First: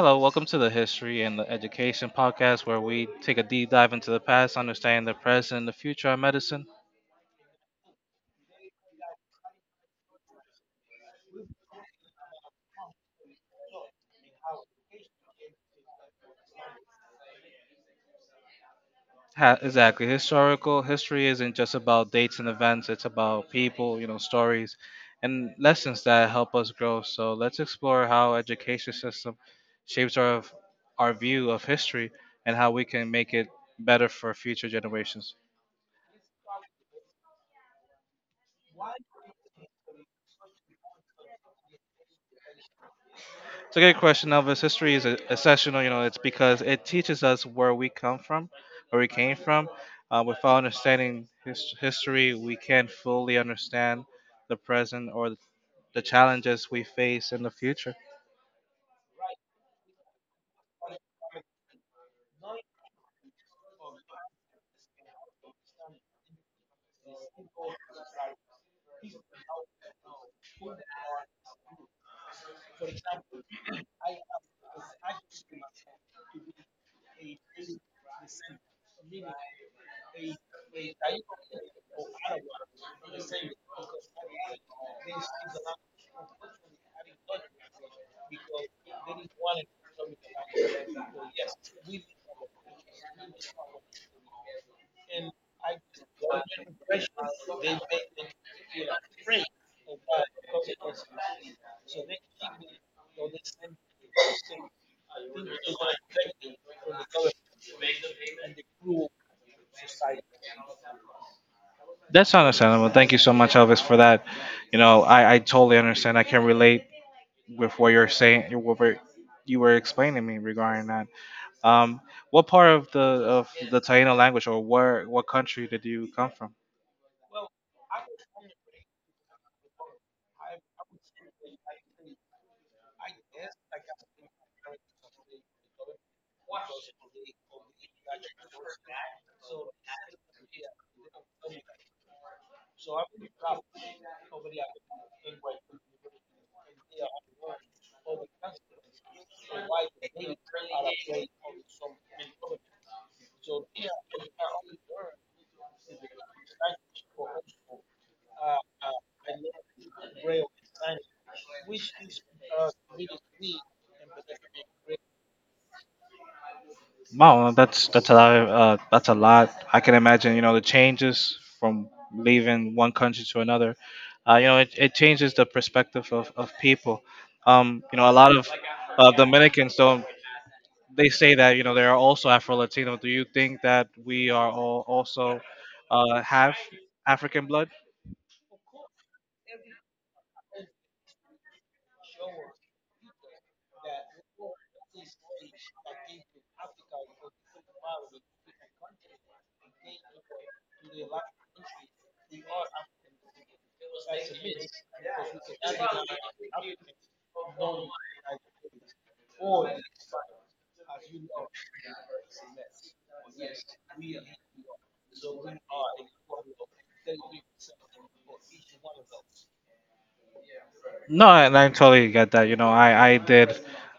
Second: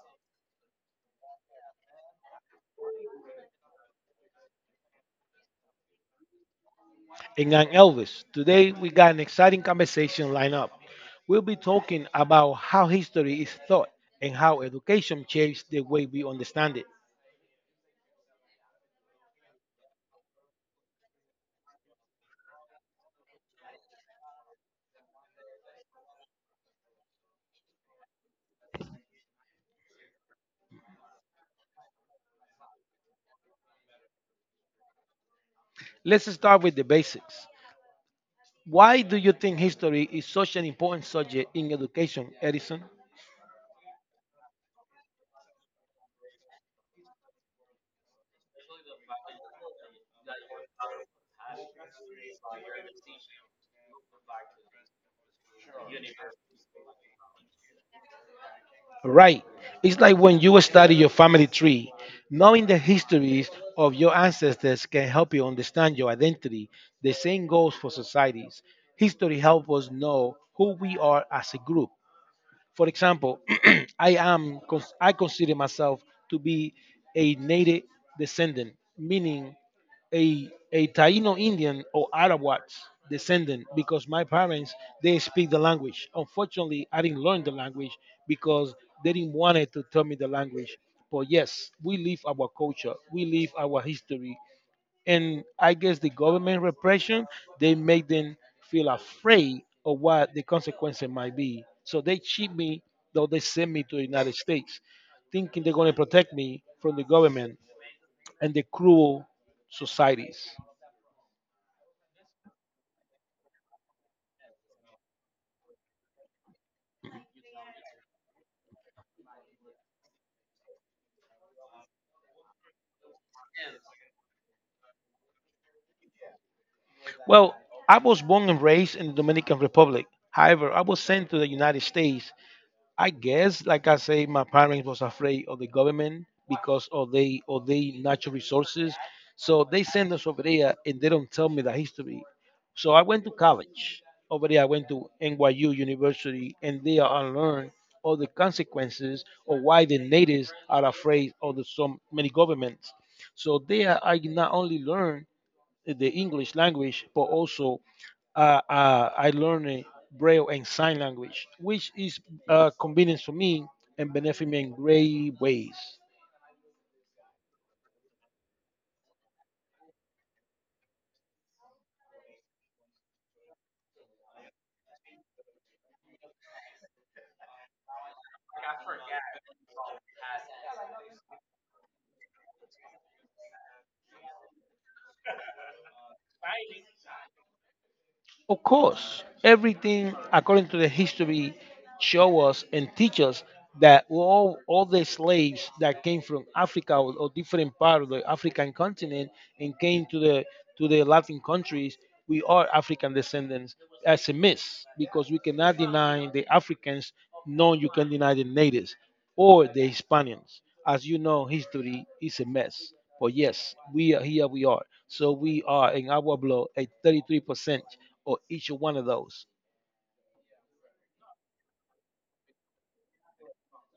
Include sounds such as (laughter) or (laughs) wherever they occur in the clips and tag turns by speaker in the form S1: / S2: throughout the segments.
S1: hello, welcome to the History and the Education podcast, where we take a deep dive into the past, understanding the present and the future of medicine.
S2: And I'm Elvis. Today we got an exciting conversation lined up. We'll be talking about how history is taught and how education shapes the way we understand it.
S1: Exactly. Historical History isn't just about dates and events, it's about people, you know, stories and lessons that help us grow. So let's explore how education system shapes our view of history and how we can make it better for future generations.
S2: Let's start with the basics. Why do you think history is such an important subject in education, Edison?
S1: It's a good question, Elvis. History is essential. You know, it's because it teaches us where we came from. Without understanding history, we can't fully understand the present or the challenges we face in the future.
S2: Right. It's like when you study your family tree, knowing the histories of your ancestors can help you understand your identity. The same goes for societies. History helps us know who we are as a group. For example, (clears throat) I consider myself to be a native descendant, meaning a Taino Indian or Arawat descendant because my parents they speak the language. Unfortunately, I didn't learn the language because they didn't want to tell me the language. But yes, we live our culture, we live our history, and I guess the government repression they make them feel afraid of what the consequences might be. So they cheat me, though they send me to the United States, thinking they're going to protect me from the government and the cruel societies.
S1: That's understandable. Thank you so much, Elvis, for that. You know, I totally understand. I can relate with what you're saying, you were explaining me regarding that. Um, what part of the Taino language, or where what country did you come from?
S2: Well, I was born and raised in the Dominican Republic. However, I was sent to the United States. I guess, like I say, my parents was afraid of the government because of they of the natural resources. So they send us over there and they don't tell me the history. So I went to college over there. I went to NYU University and there I learned all the consequences of why the natives are afraid of so many governments. So there I not only learned the English language but also I learned Braille and sign language, which is convenient for me and benefit me in great ways.
S1: Wow, well, that's a lot. That's a lot. I can imagine. You know, the changes from leaving one country to another. You know, it changes the perspective of people. You know, a lot of Dominicans don't. They say that, you know, they are also Afro Latino. Do you think that we are all also have African blood?
S2: Of course, everything according to the history show us and teach us that all the slaves that came from Africa or different part of the African continent and came to the Latin countries, we are African descendants as a myth because we cannot deny the Africans, nor you can deny the natives or the Hispanians. As you know, history is a mess. But yes, we are here. We are. So we are in our blood at 33% or each one of those?
S1: No, and I totally get that. You know, I did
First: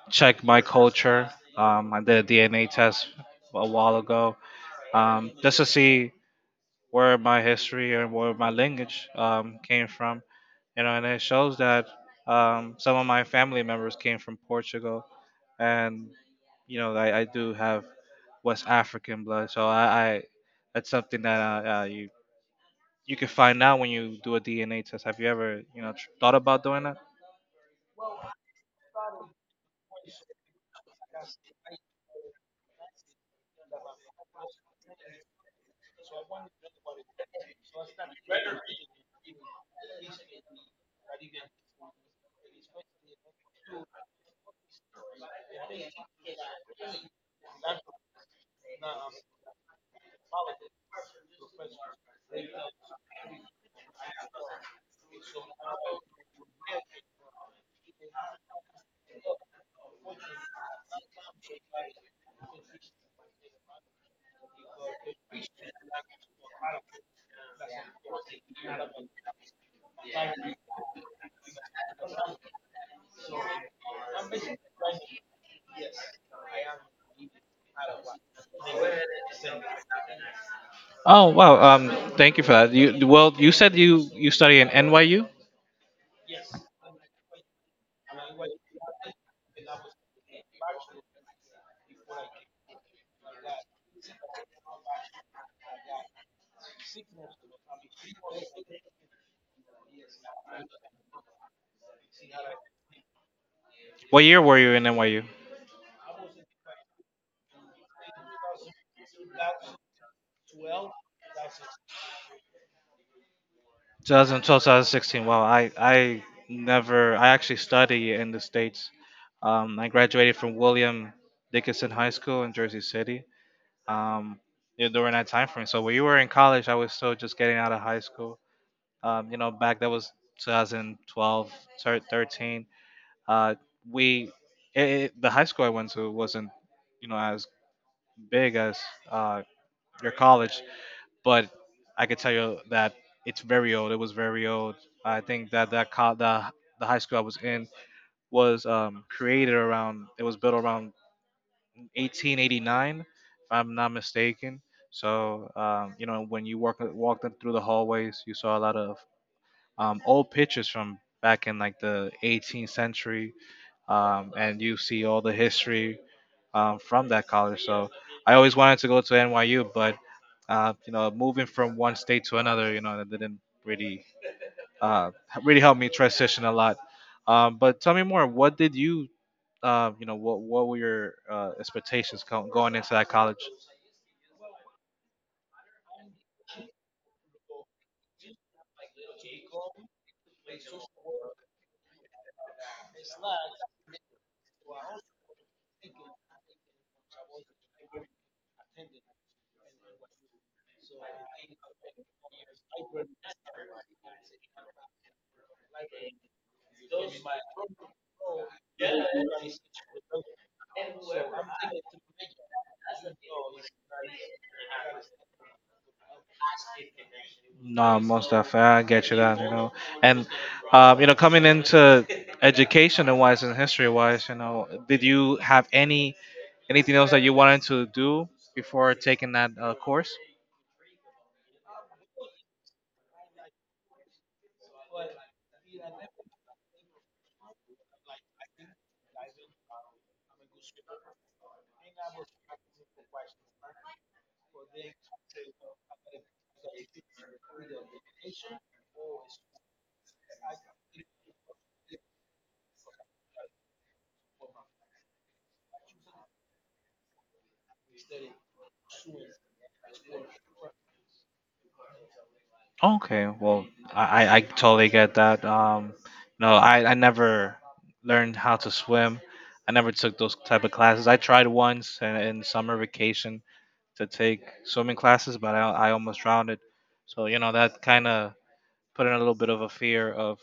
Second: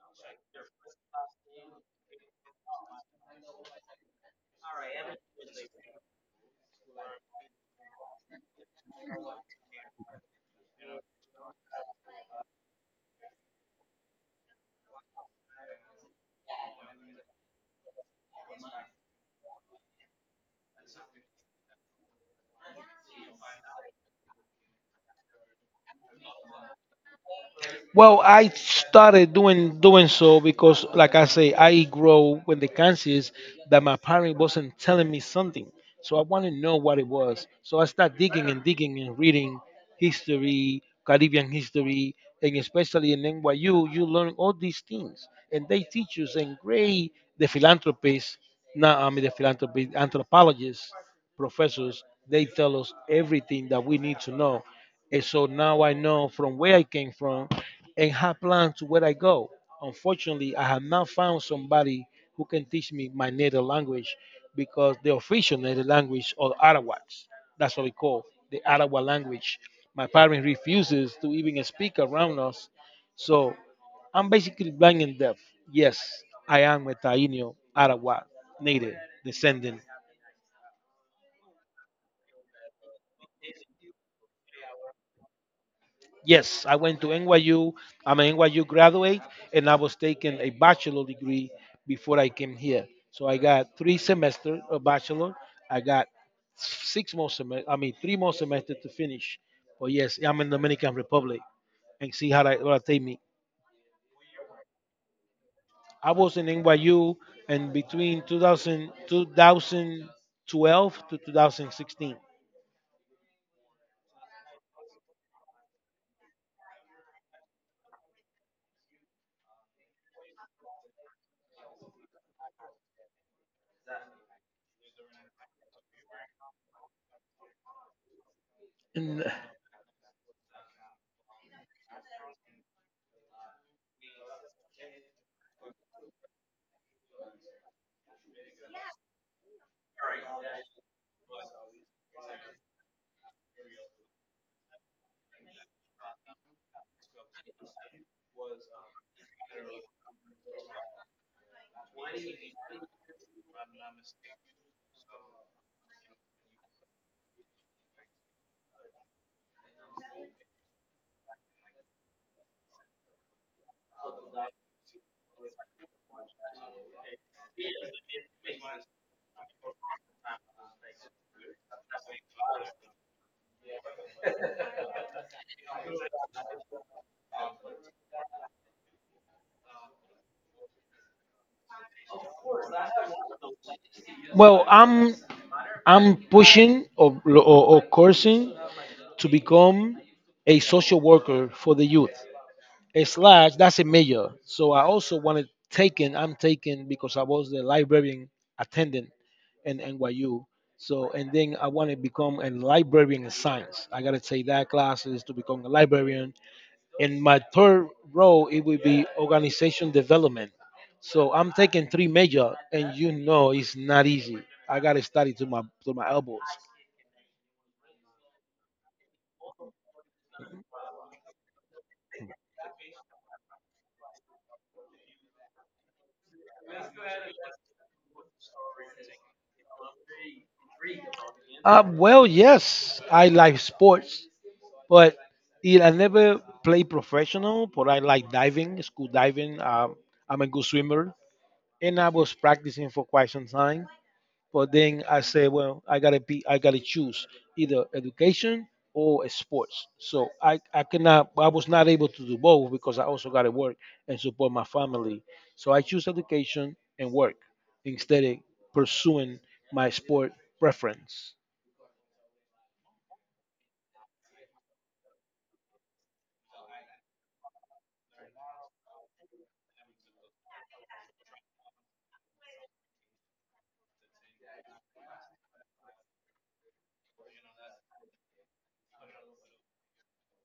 S1: check my culture. I did a DNA test a while ago. Just to see where my history and where my lineage came from. You know, and it shows that some of my family members came from Portugal, and you know, I do have West African blood, so I that's something that you you can find out when you do a DNA test. Have you ever, you know, thought about doing that?
S2: Well, I started doing so because, like I say, I grow with the conscious that my parent wasn't telling me something, so I want to know what it was. So I start digging and digging and reading history, Caribbean history, and especially in NYU, you learn all these things, and they teach you. And great, the philanthropists, now, I mean the philanthropists, anthropologists, professors, they tell us everything that we need to know. And so now I know from where I came from and have plans to where I go. Unfortunately, I have not found somebody who can teach me my native language because the official native language are Arawaks. That's what we call the Arawa language. My parents refuses to even speak around us. So I'm basically blind and deaf. Yes, I am a Taino Arawa native descendant.
S1: Oh wow. Um, thank you for that. You well, you said you you study in NYU.
S2: Yes, I went to NYU. I'm an NYU graduate, and I was taking a bachelor degree before I came here. So I got three semester of bachelor. I got six more semester. I mean, three more semester to finish. But yes, I'm in Dominican Republic, and see how that, what take me.
S1: What year were you in NYU?
S2: I was in NYU, and between 2000, 2012 to 2016.
S1: 2012, 2016. Wow, I never. I actually study in the states. I graduated from William Dickinson High School in Jersey City. Um, you know, during that time frame. So when you were in college, I was still just getting out of high school.
S2: And,
S1: You know, back that was 2012, thir- 13. Uh, we The high school I went to wasn't, you know, as big as uh, your college, but I could tell you that It was very old. I think that the high school I was in was created around. It was built around 1889, if I'm not mistaken. So, you know, when you walked through the hallways, you saw a lot of old pictures from back in like the 18th century, and you see all the history from that college. So I always wanted to go to NYU, but you know, moving from one state to another, you know, that didn't really uh, really helped me transition a lot. But tell me more. You know, what were your expectations going into that college?
S2: well, I'm pushing or coursing to become a social worker for the youth. A slash, that's a major. So I also wanted taken, I'm taken because I was the librarian attendant in NYU. So, and then I want to become a librarian in science. I got to take that classes to become a librarian. And my third role, it will be organization development. So I'm taking three major, and you know it's not easy. I got to study to my elbows.
S1: No, most definitely. I get you that, you know. And You know, coming into educational wise and history wise, you know, did you have anything else that you wanted to do before taking that course?
S2: Well, yes, I like sports, but it, I never play professional. But I like diving, school diving. I'm a good swimmer, and I was practicing for quite some time. But then I said, well, I gotta choose either education or sports. So I cannot, I was not able to do both because I also gotta work and support my family. So I choose education and work instead of pursuing my sport preference.
S1: Okay, well, I totally get that. No, I never learned how to swim. I never took those type of classes. I tried once in summer vacation to take swimming classes, but I almost drowned. It. So you know that kind of put in a little bit of a fear of,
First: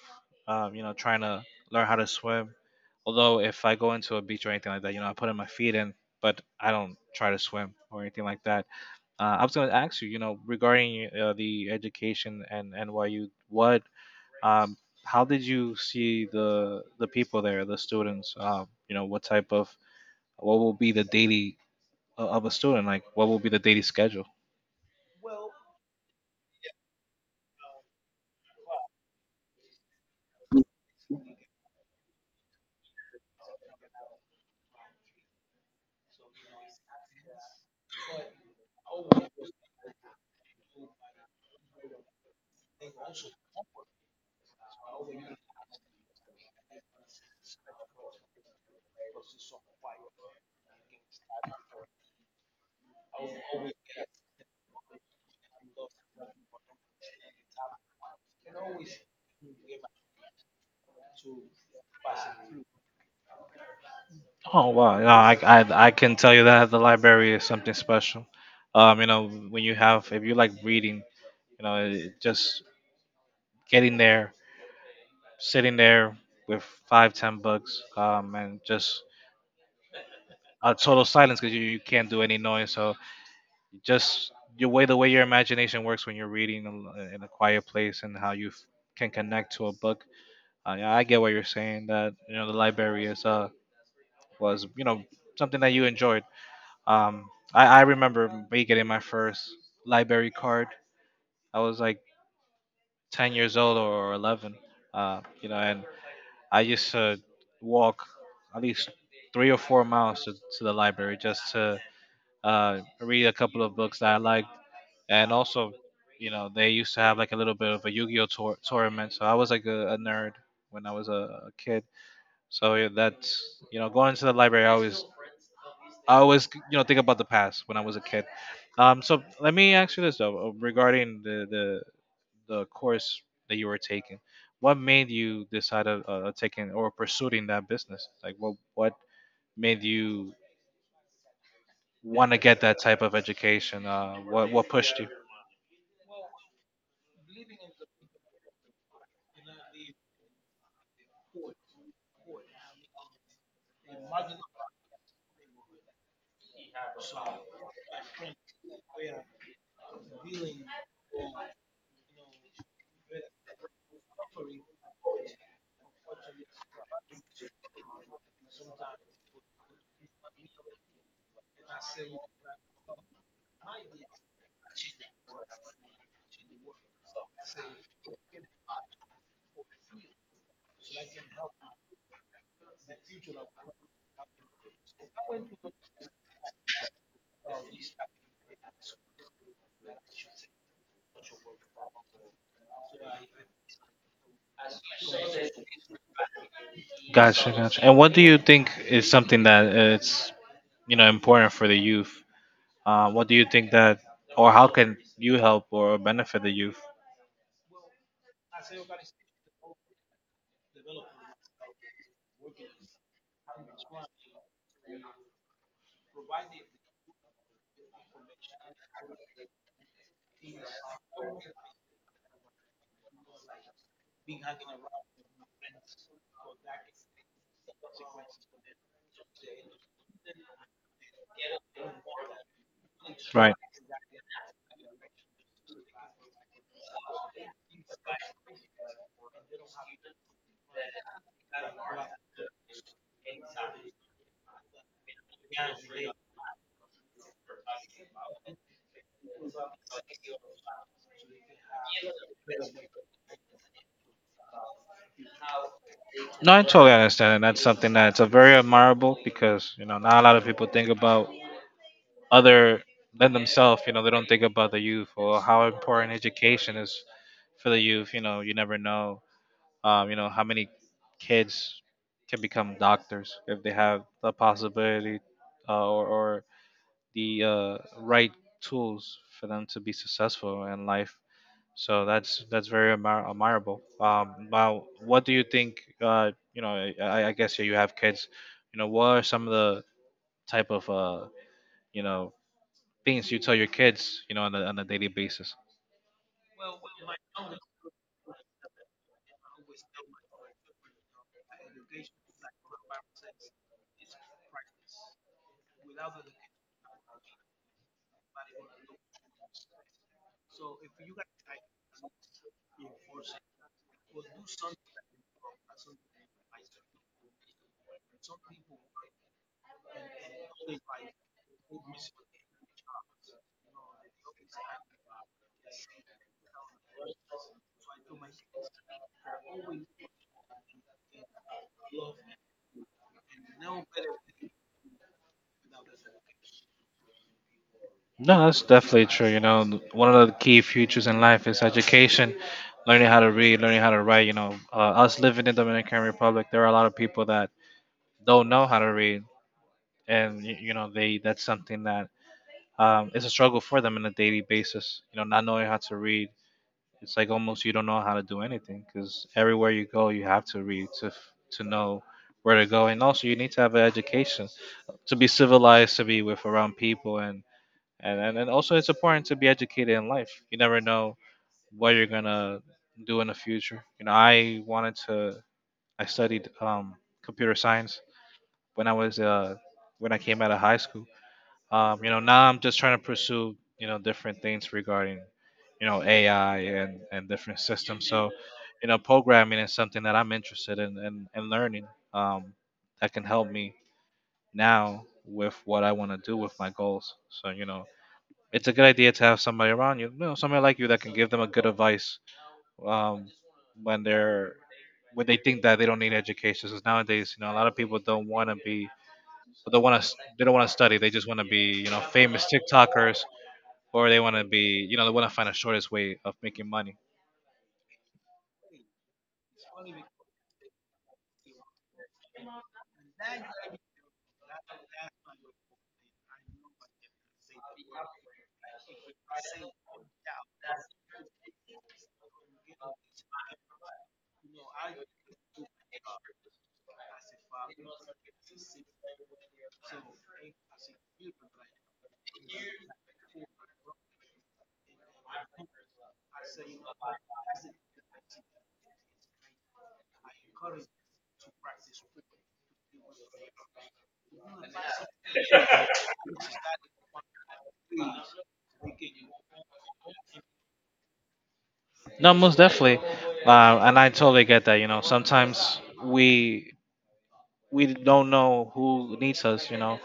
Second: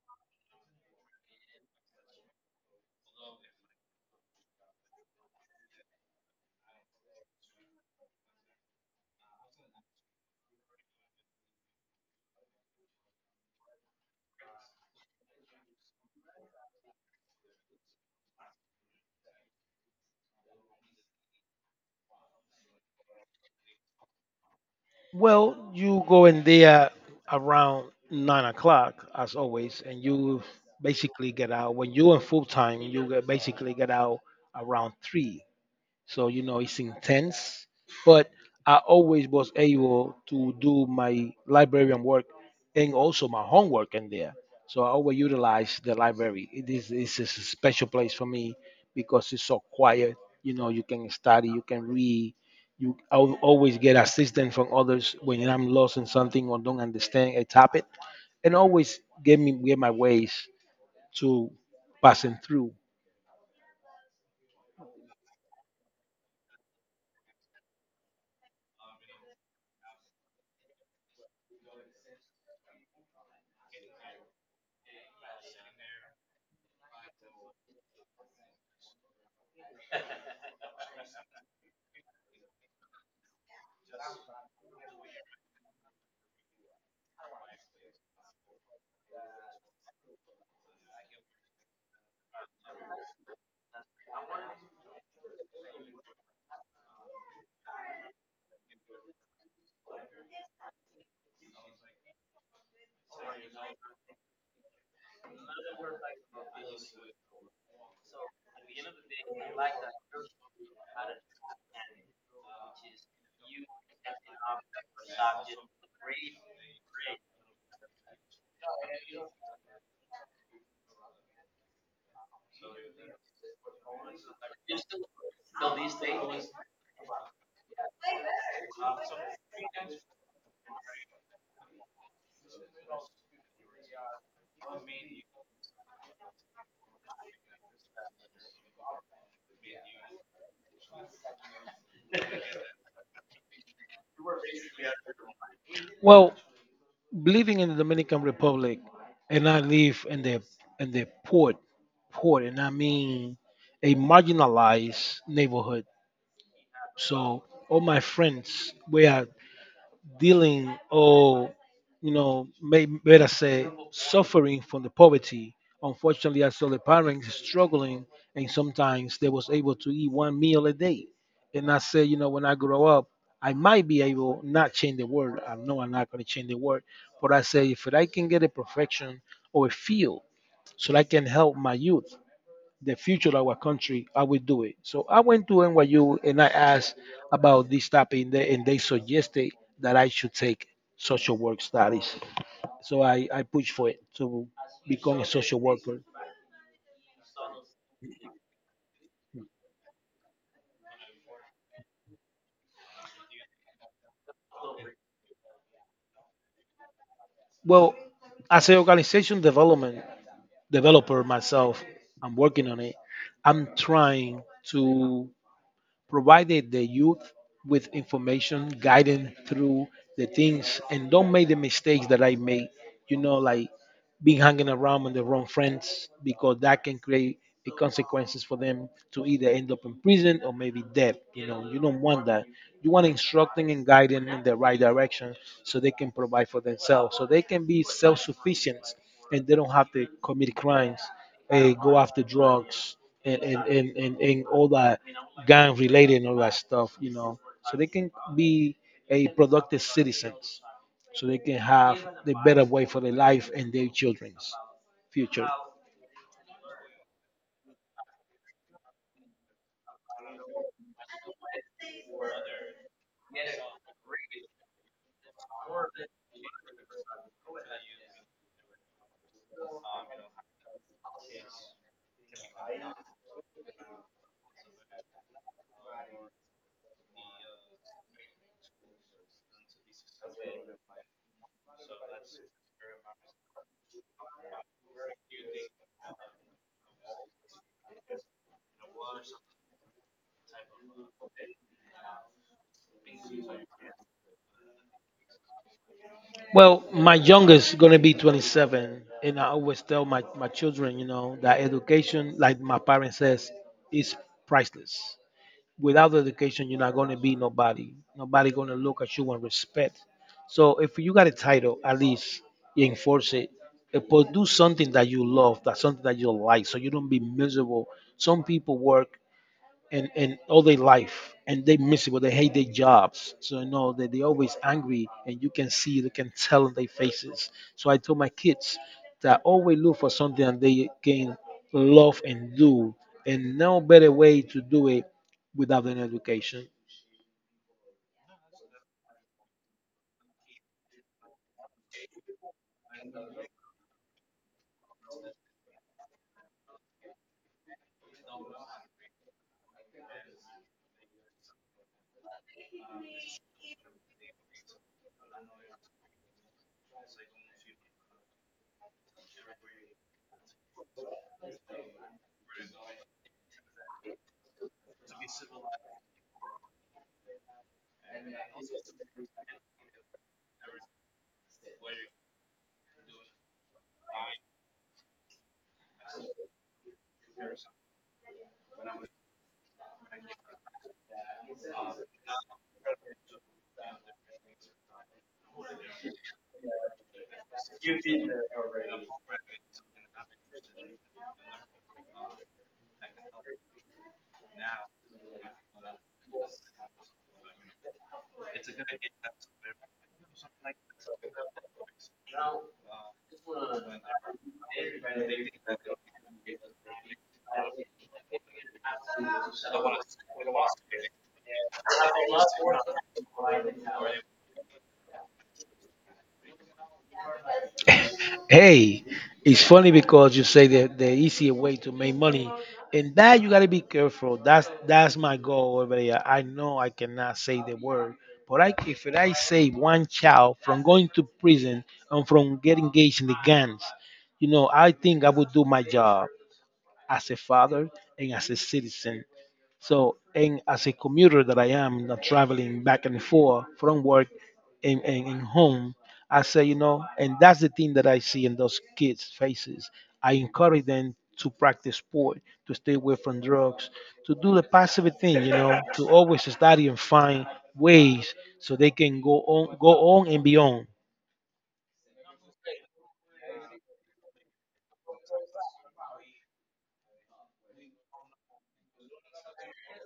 S1: um, you know, trying to learn how to swim. Although if I go into a beach or anything like that, you know, I put in my feet in, but I don't try to swim or anything like that. I was going to ask you, you know, regarding the education and NYU, um, how did you see the people there, the students? You know, what will be the daily of a student? Like, what will be the daily schedule?
S2: Well, you go in there around 9 o'clock as always, and you basically get out when you're in full time. Basically get out around three. So you know it's intense, but I always was able to do my librarian work and also my homework in there. So I always utilize the library. It's a special place for me because it's so quiet. You know, you can study, you can read. You I'll always get assistance from others when I'm lost in something or don't understand a topic, and always get my ways to passing through.
S1: Oh wow! No, I can tell you that the library is something special. You know, when you have, if you like reading, you know, just getting there, sitting there with five, ten books, and just a total silence because you can't do any noise. So just your way the way your imagination works when you're reading in a quiet place and how you can connect to a book. Yeah, I get what you're saying. That, you know, the library is, was, you know, something that you enjoyed. Um, I remember me getting my first library card. I was like 10 years old or 11, you know, and I used to walk at least 3 or 4 miles to the library just to read a couple of books that I liked. And also, you know, they used to have like a little bit of a Yu Gi Oh! Tournament. So I was like a nerd when I was a kid. So yeah, that's, you know, going to the library, I always, you know, think about the past when I was a kid. So let me ask you this though, regarding the course that you were taking, what made you decide of taking or pursuing that business? Like, what made you want to get that type of education? What what pushed you?
S2: Well, living in the Dominican Republic, and I live in the port, and I mean a marginalized neighborhood. So all my friends were dealing or you know may better say suffering from the poverty. Unfortunately, I saw the parents struggling and sometimes they was able to eat one meal a day. And I said, you know, when I grow up I might be able not change the world. I know I'm not going to change the world, but I say if I can get a profession or a field so that I can help my youth, the future of our country, I will do it. So I went to NYU and I asked about this topic, and they suggested that I should take social work studies. So I pushed for it to become a social worker.
S1: Gotcha, gotcha. And what do you think is something that, it's you know, important for the youth? What do you think or how can you help or benefit the youth?
S2: Well, as an organization development developer myself, I'm working on it. I'm trying to provide the youth with information, guidance through the things, and don't make the mistakes that I made. You know, like being hanging around with the wrong friends because that can create the consequences for them to either end up in prison or maybe death. You know, you don't want that. You want
S1: Right.
S2: instructing and guiding in the right direction so they can provide for themselves, so they can be self sufficient and they don't have to commit crimes, go after drugs, and all that gang related and all that stuff, you know, so they can be a productive citizens so they can have the better way for their life and their children's future.
S1: No, I totally understand, and that's something that's a very admirable because you know not a lot of people think about other than themselves. You know, they don't think about the youth or how important education is for the youth. You know, you never know. You know how many kids can become doctors if they have the possibility, or the right tools for them to be successful in life. So that's very admirable. Now, what do you think? You know, I guess you have kids. You know, what are some of the type of, you know, things you tell your kids? You know, on on a daily basis.
S2: Well, my youngest is gonna be 27, and I always tell my children, you know, that education, like my parents says, is priceless. Without education, you're not gonna be nobody. Nobody gonna look at you and respect. So if you got a title, at least you enforce it. But do something that you love, that's something that you like, so you don't be miserable. Some people work and all their life and they miserable, they hate their jobs, so you know that they always angry and you can see you can tell on their faces. So I told my kids that always look for something that they can love and do, and no better way to do it without an education.
S1: No, that's definitely true. You know, one of the key futures in life is education, learning how to read, learning how to write. You know, us living in the Dominican Republic, there are a lot of people that don't know how to read, and you know, they that's something that is a struggle for them on a daily basis. You know, not knowing how to read, it's like almost you don't know how to do anything because everywhere you go you have to read to to know where to go. And also you need to have an education to be civilized, to be with around people, and and also it's important to be educated in life. You never know what you're gonna do in the future. You know, I wanted to I studied, computer science when I was, when I came out of high school. You know, now I'm just trying to pursue, you know, different things regarding, you know, AI and different systems. So, you know, programming is something that I'm interested in, and learning, um, that can help me now with what I want to do with my goals. So, you know, it's a good idea to have somebody around you, you know, somebody like you that can give them a good advice, um, when they're when they think that they don't need education. Because nowadays, you know, a lot of people don't want to be, they don't want to, they don't want to study. They just want to be, you know, famous TikTokers, or they want to be, you know, they want to find the shortest way of making money.
S2: Hey, it's funny because you say that the easier way to make money, and that you gotta be careful. That's my goal over there. I know I cannot say the word, but I, if I save one child from going to prison and from getting engaged in the gangs, you know, I think I would do my job as a father and as a citizen. So, and as a commuter that I am, not traveling back and forth from work and home, I say, you know, and that's the thing that I see in those kids' faces. I encourage them to practice sport, to stay away from drugs, to do the positive thing, you know, to always study and find ways so they can go on, go on and beyond.
S1: No, most definitely. Uh, and i totally get that. You know, sometimes we don't know who needs us. You know,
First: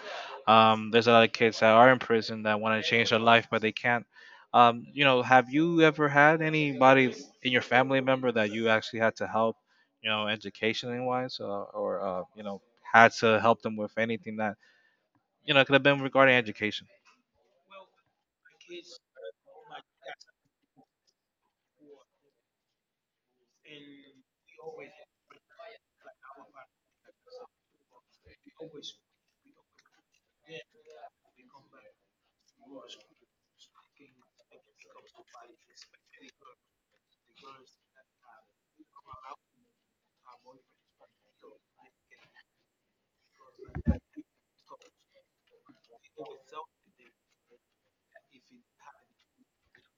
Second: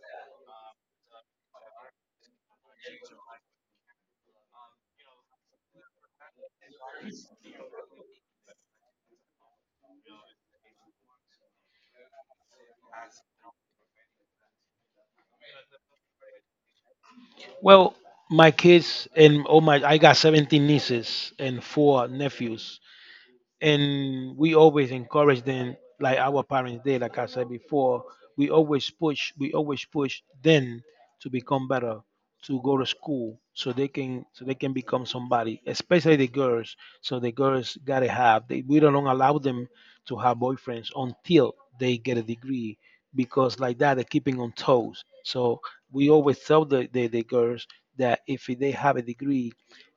S1: there's a lot of kids that are in prison that want to change their life but they can't. You know, have you ever had anybody in your family member that you actually had to help, you know, educationally wise, or you know, had to help them with anything that, you know, it could have been regarding education?
S2: Well, my kids and oh my, I got 17 nieces and four nephews. And we always encourage them like our parents did like I said before we always push them to become better, to go to school so they can become somebody, especially the girls. So the girls gotta have they, we don't allow them to have boyfriends until they get a degree because like that they're keeping on toes. So we always tell the girls that if they have a degree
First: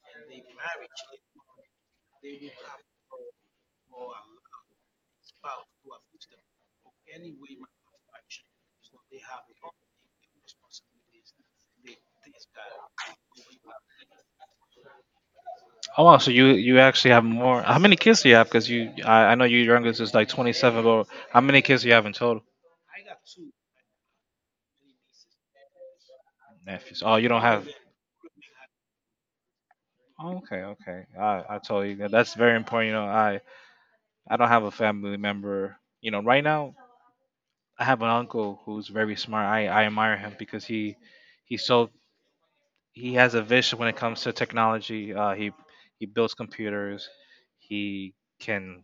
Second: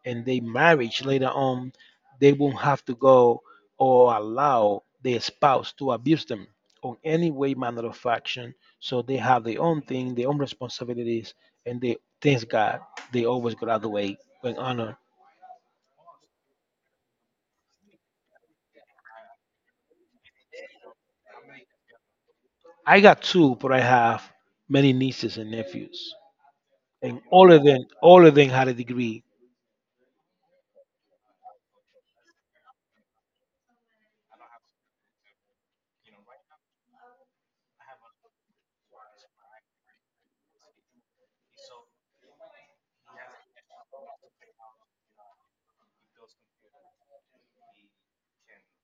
S2: and they marriage later on they won't have to go or allow the spouse to abuse them on any way, manner of action. So they have their own thing, their own responsibilities, and they, thanks God, they always graduate with honor.
S1: Oh wow, so you actually have more. How many kids do you have? Because I know your youngest is like 27, but how many kids do you have in total?
S2: I got two, but I have many nieces and nephews.
S1: Nephews. Oh,
S2: And
S1: you don't
S2: all of
S1: have.
S2: them all of them had a degree.
S1: Oh, okay, okay. I told you that. That's very important. You know, I don't have a family member. You know, right now I have an uncle who's very smart. I admire him because he's so he has a vision when it comes to technology. He he builds computers. He can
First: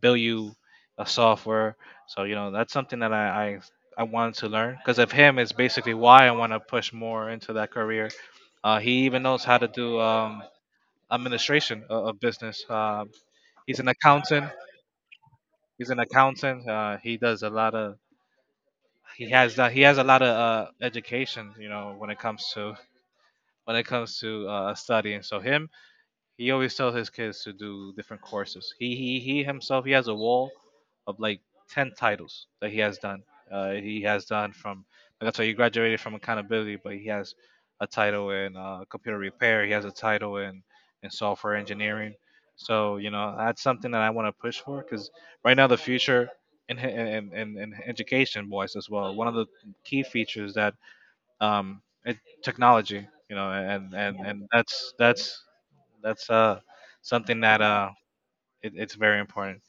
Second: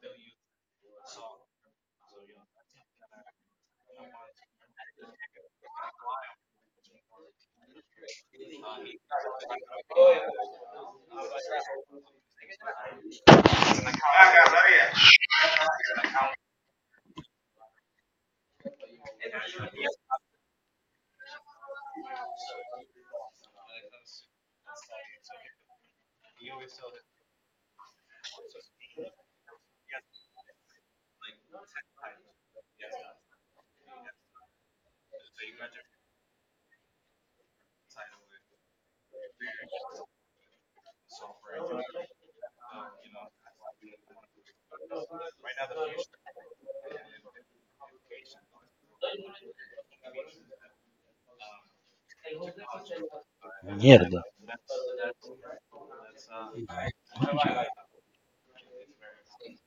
S1: build you a software. So you know that's something that I wanted to learn because of him is basically why I want to push more into that career. He even knows how to do administration of business. He's an accountant. He's an accountant. He does a lot of he has that he has a lot of education. You know when it comes to when it comes to studying. So him he always tells his kids to do different courses. He himself he has a wall of like ten titles that he has done. He has done from that's why he graduated from accountability, but he has a title in computer repair. He has a title in software engineering. So you know that's something that I want to push for because right now the future in education boys as well. One of the key features that um, it, technology, you know, and and
S2: Mierda.
S1: and that's that's something that it's very important.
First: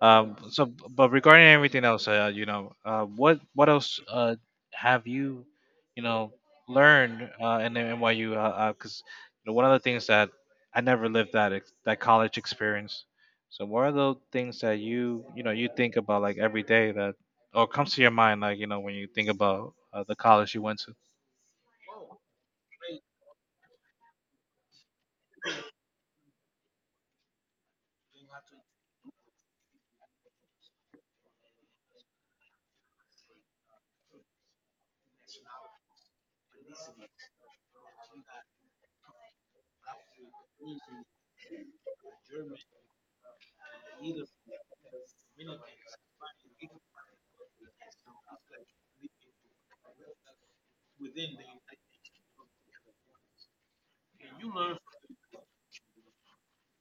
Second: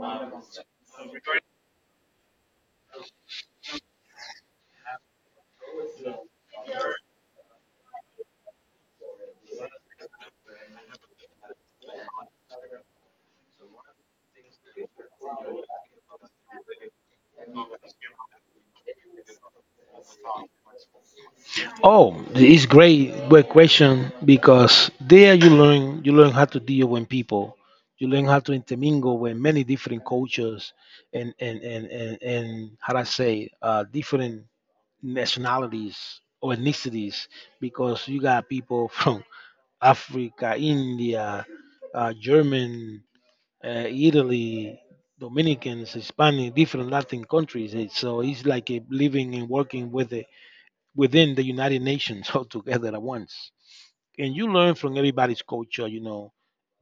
S1: Um, so, but regarding everything else, you know, what else have you, you know, learned in the NYU? Because you know, one of the things that I never lived that that college experience. So, what are the things that you know you think about like every day that or comes to your mind like you know when you think about the college you went to?
S2: Oh, it's great, great question, because there you learn how to deal with people, you learn how to intermingle with many different cultures and how do I say, different nationalities or ethnicities, because you got people from (laughs) Africa, India, German, Italy, Dominicans, Hispanic, different Latin countries. So it's like a living and working with within the United Nations (laughs) altogether at once. And you learn from everybody's culture,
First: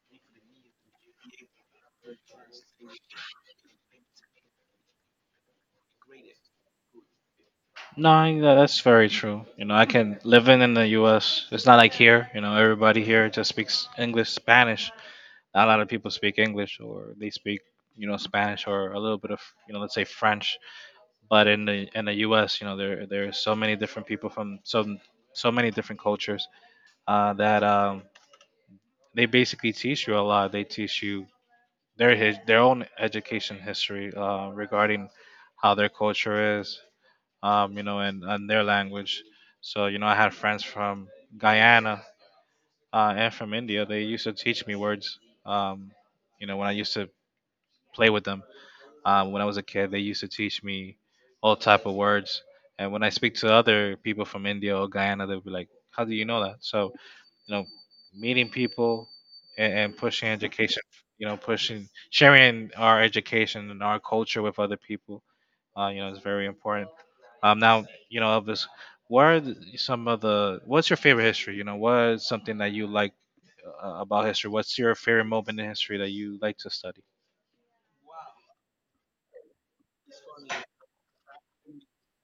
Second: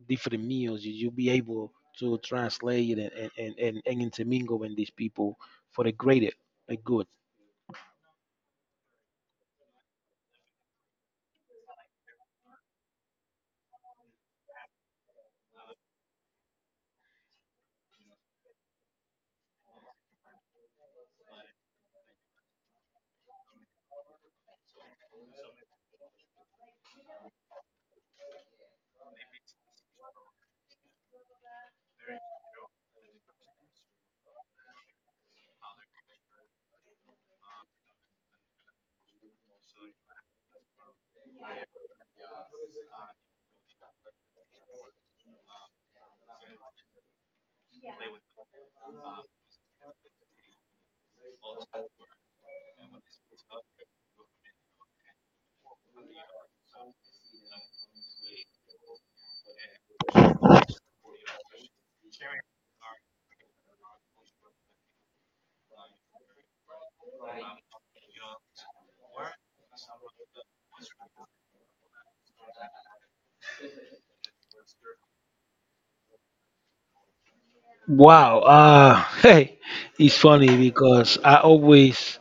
S2: different meals. You'll be able to translate it and intermingle with these people for the good.
S1: No, yeah, that's very true. You know, I can living in the U.S. It's not like here. You know, everybody here just speaks English, Spanish. Not a lot of people speak English, or they speak, you know, Spanish or a little bit of, you know, let's say French. But in the U.S., you know, there are so many different people from so so many different cultures that they basically teach you a lot. They teach you their own education history regarding how their culture is, you know, and their language. So, you know, I had friends from Guyana and from India. They used to teach me words, um, you know, when I used to play with them. When I was a kid, they used to teach me all type of words. And when I speak to other people from India or Guyana, they'll be like, how do you know that? So, you know, meeting people and pushing education, you know, pushing, sharing our education and our culture with other people you know, it's very important. Um, now, you know, Elvis, what are the, some of the? What's your favorite history? You know, what is something that you like about history? What's your favorite moment in history that you like to study?
S2: Wow. (laughs) Hey, it's funny, because I always,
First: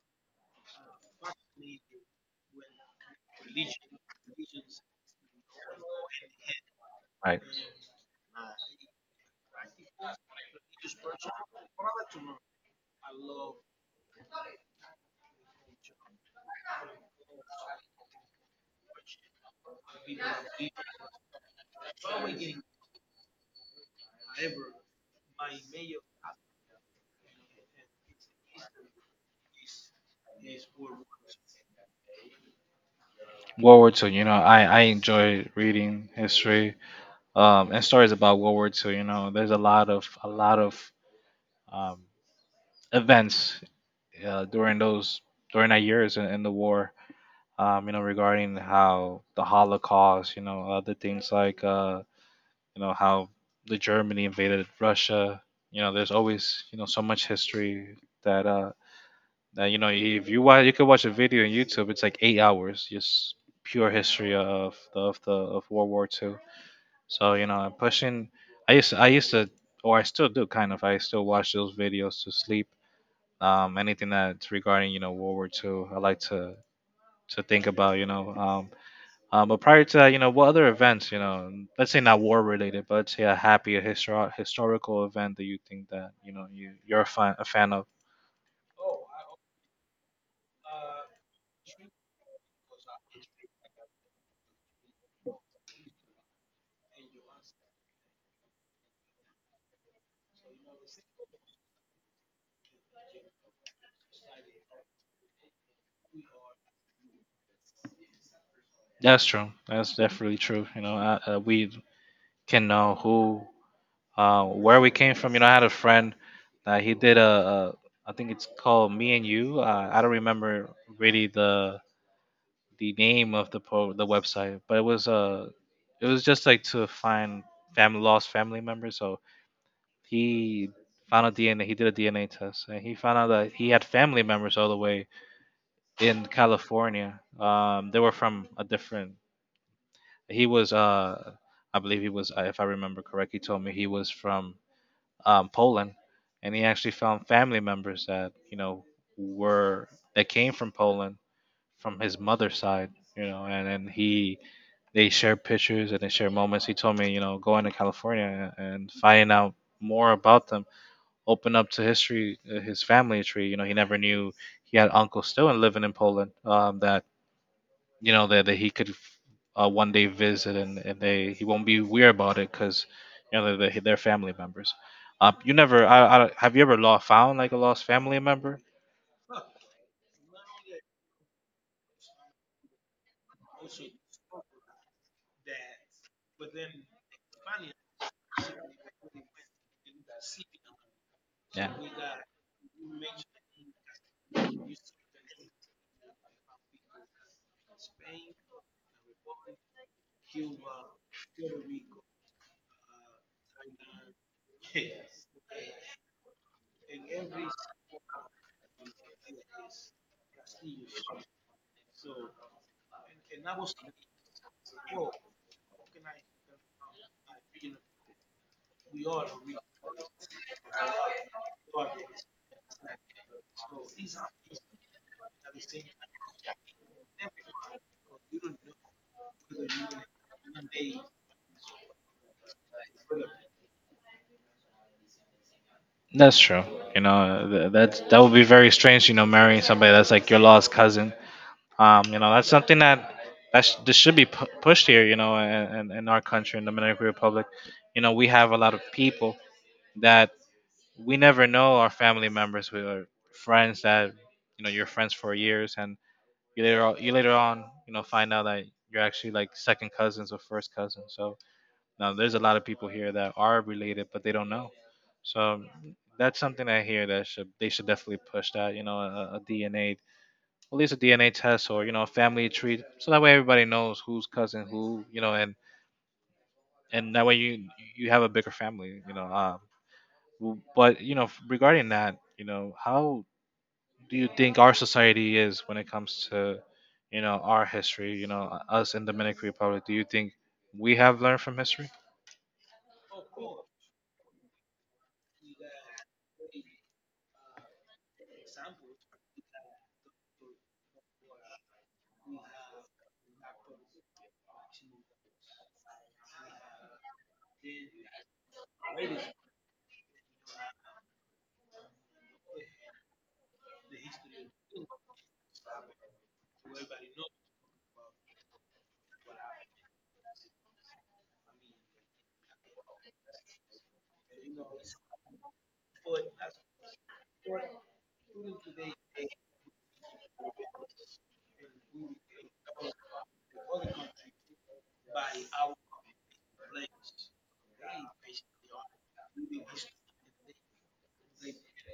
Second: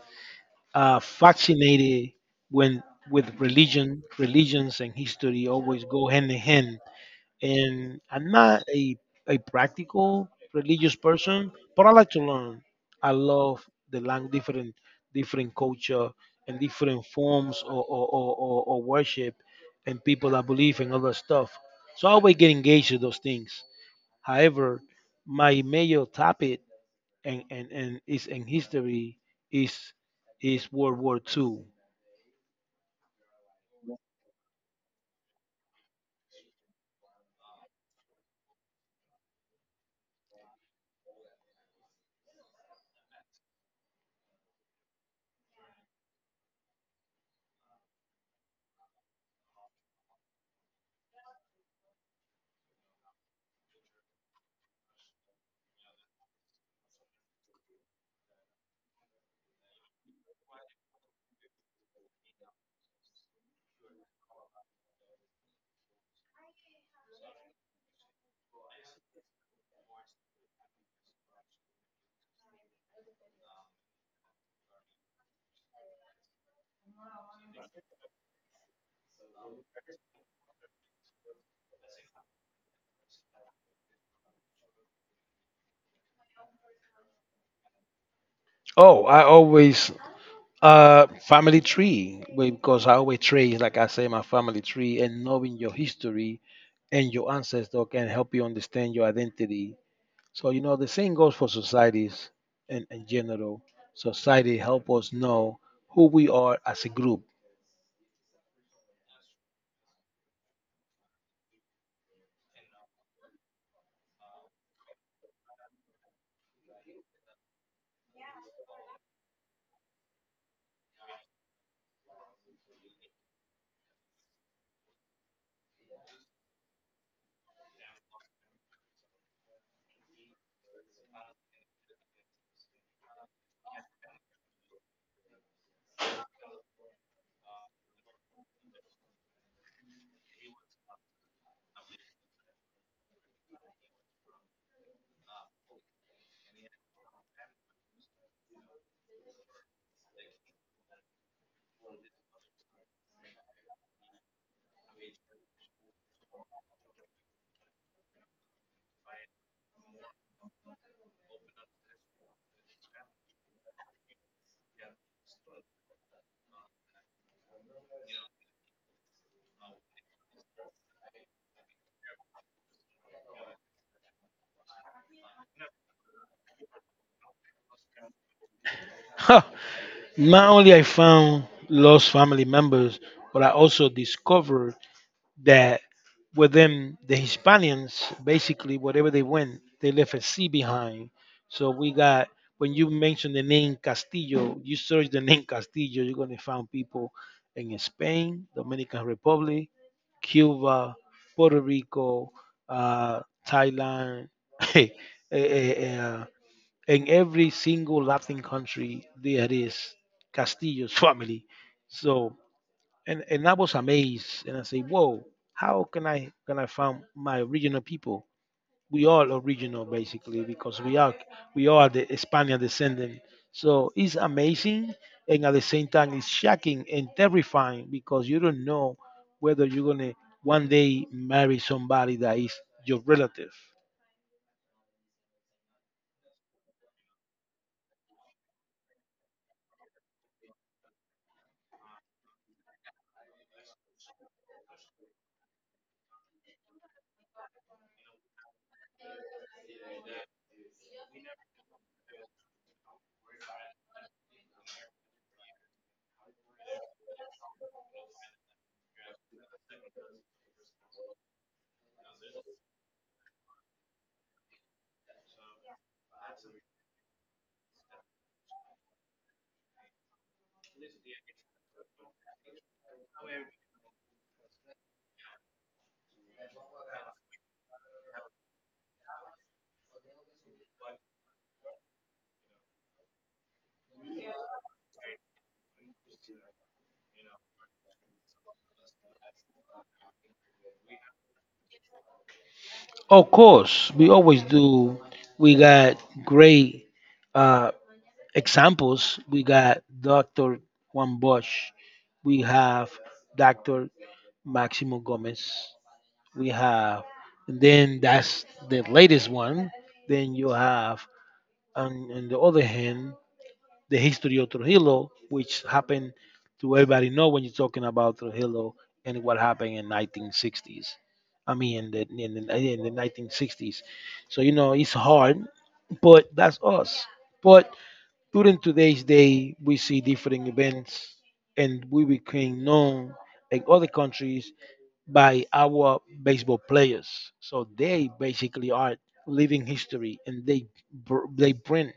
S2: fascinated when with religion. Religions and history always go hand in hand,
S1: Right.
S2: and I'm not a practical religious person, but I like to learn. I love the lang different culture and different forms or worship, and people that believe in other stuff. So I always get engaged with those things. However, my major topic, and is in history, is is World War Two.
S1: World War Two. You know, I enjoy reading history and stories about World War Two. You know, there's a lot of um, events uh, during those during that years in the war. You know, regarding how the Holocaust, you know, other things like you know how the Germany invaded Russia. You know, there's always you know so much history that that you know if you watch you could watch a video on YouTube, it's like 8 hours just pure history of the of the of World War Two. So you know, I'm pushing. I used to or I still do kind of. I still watch those videos to sleep anything that's regarding you know World War Two. I like to think about you know. But prior to that, you know, what other events, you know, let's say not war related, but let's say a happy, a historical event that you think that you know you you're a fan of.
S2: Oh, I always family tree. Well, because I always trace, like I say, my family tree, and knowing your history and your ancestor can help you understand your identity. So you know the same goes for societies in general. Society help us know who we are as a group.
S1: That's true. That's definitely true. You know, we can know who uh, where we came from, you know, I had a friend that he did a I think it's called Me and You. I don't remember really the name of the website, but it was just like to find family lost family members. So he found a DNA. He did a DNA test, and he found out that he had family members all the way in California. They were from a different. He was I believe he was, if I remember correctly, he told me he was from Poland, and he actually found family members that you know were that came from Poland from his mother's side, you know, and he they shared pictures and they shared moments. He told me, you know, going to California and finding out more about them opened up to history, his family tree. You know, he never knew he had uncles still and living in Poland that you know that he could one day visit and they he won't be weird about it because you know they're family members. You never I, I have you ever lost found like a lost family member?
S2: (laughs) Not only I found lost family members, but I also discovered that within the Hispanians, basically whatever they went, they left a C behind. So
S1: Yeah,
S2: we got when you mention the name Castillo, you search the name Castillo, you're gonna find people in Spain, Dominican Republic, Cuba, Puerto Rico, uh, Thailand, (laughs) eh, eh, uh, in every single Latin country there is Castillo's family. So and I was amazed, and I say, "Whoa, how can I find my original people? We all original basically because we are the Spaniard descendant." So it's amazing, and at the same time, it's shocking and terrifying, because you don't know whether you're gonna one day marry somebody that is your relative.
S1: that's true, you know, that's that would be very strange, you know, marrying somebody that's like your lost cousin, um, you know, that's something that that's this should be pushed here, you know, in our country, in the Dominican Republic. You know, we have a lot of people that. We never know our family members who are friends that you know you're friends for years and you later on you know find out that you're actually like second cousins or first cousins. So now there's a lot of people here that are related but they don't know, so that's something I hear that should they should definitely push that, you know, DNA, at least a DNA test, or you know a family tree, so that way everybody knows who's cousin who, you know, and that way you you have a bigger family, you know. But you know regarding that, you know, how do you think our society is when it comes to you know our history, you know, us in Dominican Republic? Do you think we have learned from history?
S2: Of course, we always do. We got great, uh, examples. We got Dr. Juan Bosch, we have Dr. Maximo Gomez, we have, and then that's the latest one. Then you have, on the other hand, the history of Trujillo, which happened to everybody know when you're talking about Trujillo and what happened in 1960s. I mean, in the 1960s. So, you know, it's hard, but that's us. But during today's day, we see different events, and we became known in other countries by our baseball players. So they basically are living history, and they bring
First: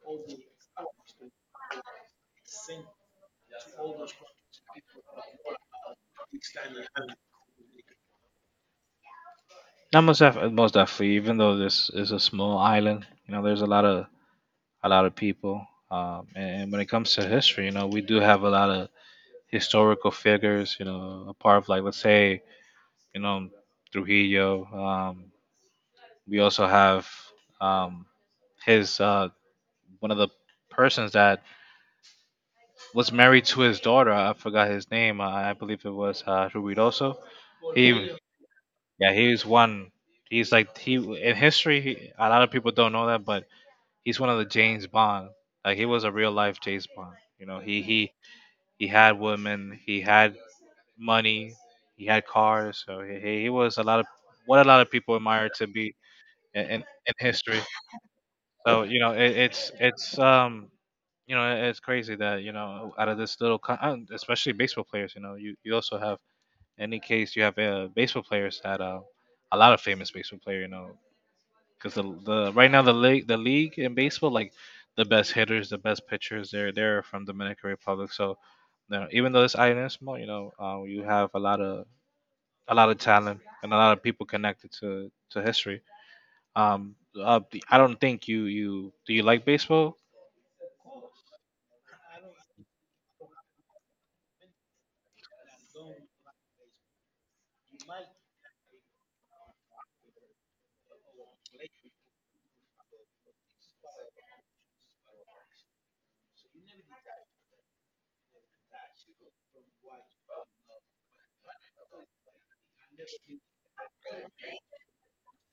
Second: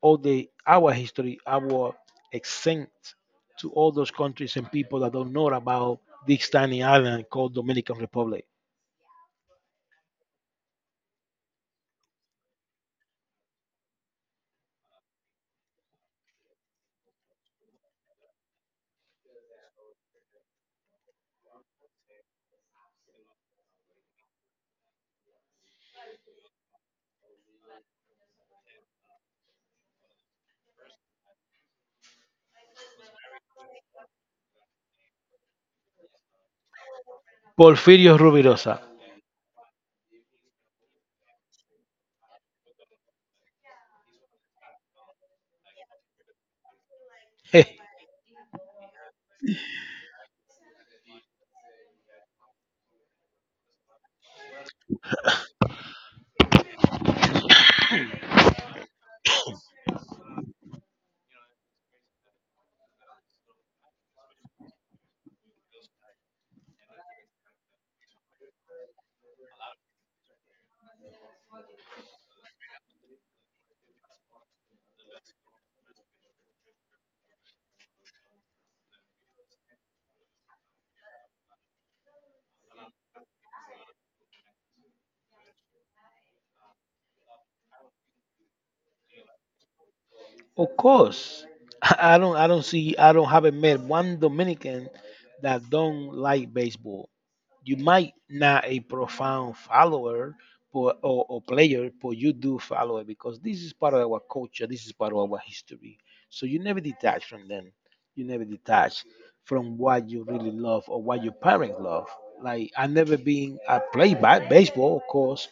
S2: all the our history, our accent to all those countries and people that don't know about this tiny island called Dominican Republic.
S1: Not most definitely, most definitely, even though this is a small island, you know there's a lot of people, and when it comes to history, you know we do have a lot of historical figures, you know, apart of, like, let's say, you know, Trujillo, we also have um, his one of the persons that was married to his daughter. I forgot his name. I believe it was Rubidoso. He,
S2: Porfirio Rubirosa.
S1: yeah, he's one. He's like he in history. He, a lot of people don't know that, but he's one of the James Bond. Like he was a real life James Bond. You know,
S2: (laughs)
S1: he had women. He had money. He had cars. So he was a lot of what a lot of people admire to be in in, in history. So you know, it's you know, it's crazy that you know, out of this little, especially baseball players, you know, you also have in any case you have baseball players that a lot of famous baseball player, you know, because the right now the league in baseball like the best hitters, the best pitchers, they're from Dominican Republic. So you know, even though this island is small, you know, you have a lot of talent and a lot of people connected to history. Um, uh, I don't think you you do you like baseball?
S2: Of course, (laughs) I don't. I don't see. I don't haven't met one Dominican that don't like baseball. You might not a profound follower, but, or player, but you do follow it, because this is part of our culture. This is part of our history. So you never detach from them. You never detach from what you really love or what your parents love. Like I never been I play by baseball, of course,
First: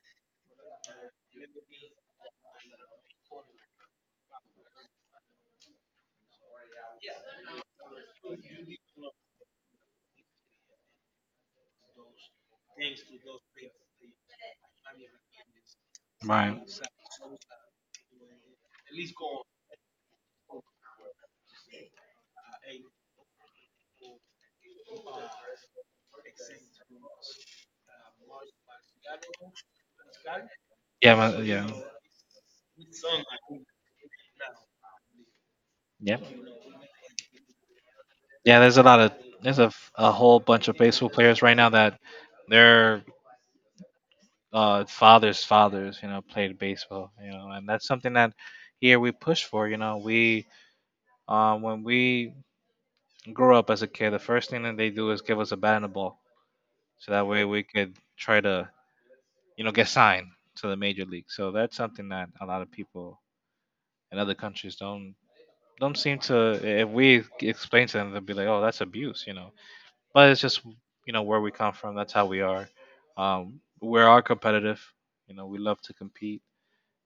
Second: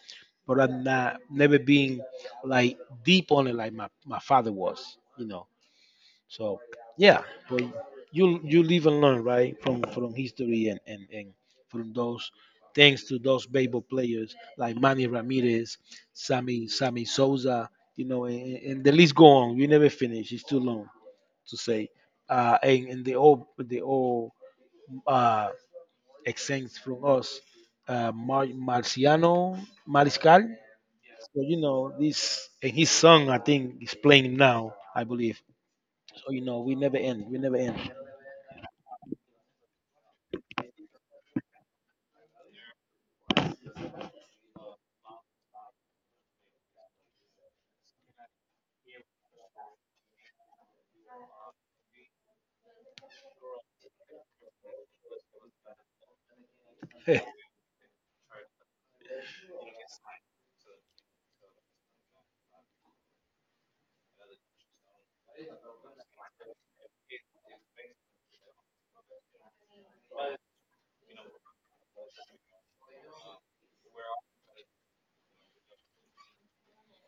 S2: but I'm not never being like deep on it, like my father was. So yeah, but you live and learn, right? From history and from those, thanks to those baseball players like Manny Ramirez,
S1: Right.
S2: Sammy Souza, and the list go on. You never finish. It's too long to say. And they all uh, exempt from us. Marciano Mariscal.
S1: Yeah. My,
S2: So you
S1: yeah.
S2: know this, and his son I think is playing now. I believe.
S1: Yeah.
S2: So you know we never end. We never end.
S1: Yeah. There's a lot of there's a whole bunch of baseball players right now that
S2: (laughs)
S1: their fathers' fathers, you know, played baseball. You know, and that's something that here we push for. You know, we when we grew up as a kid, the first thing that they do is give us a bat and a ball, so
S2: Hey,
S1: that way we could try to you know get signed to the major league. So that's something that a lot of people in other countries don't seem to. If we explain to them, they'll be like, oh, that's abuse, but it's just, where we come from, that's how we are. We are competitive, we love to compete.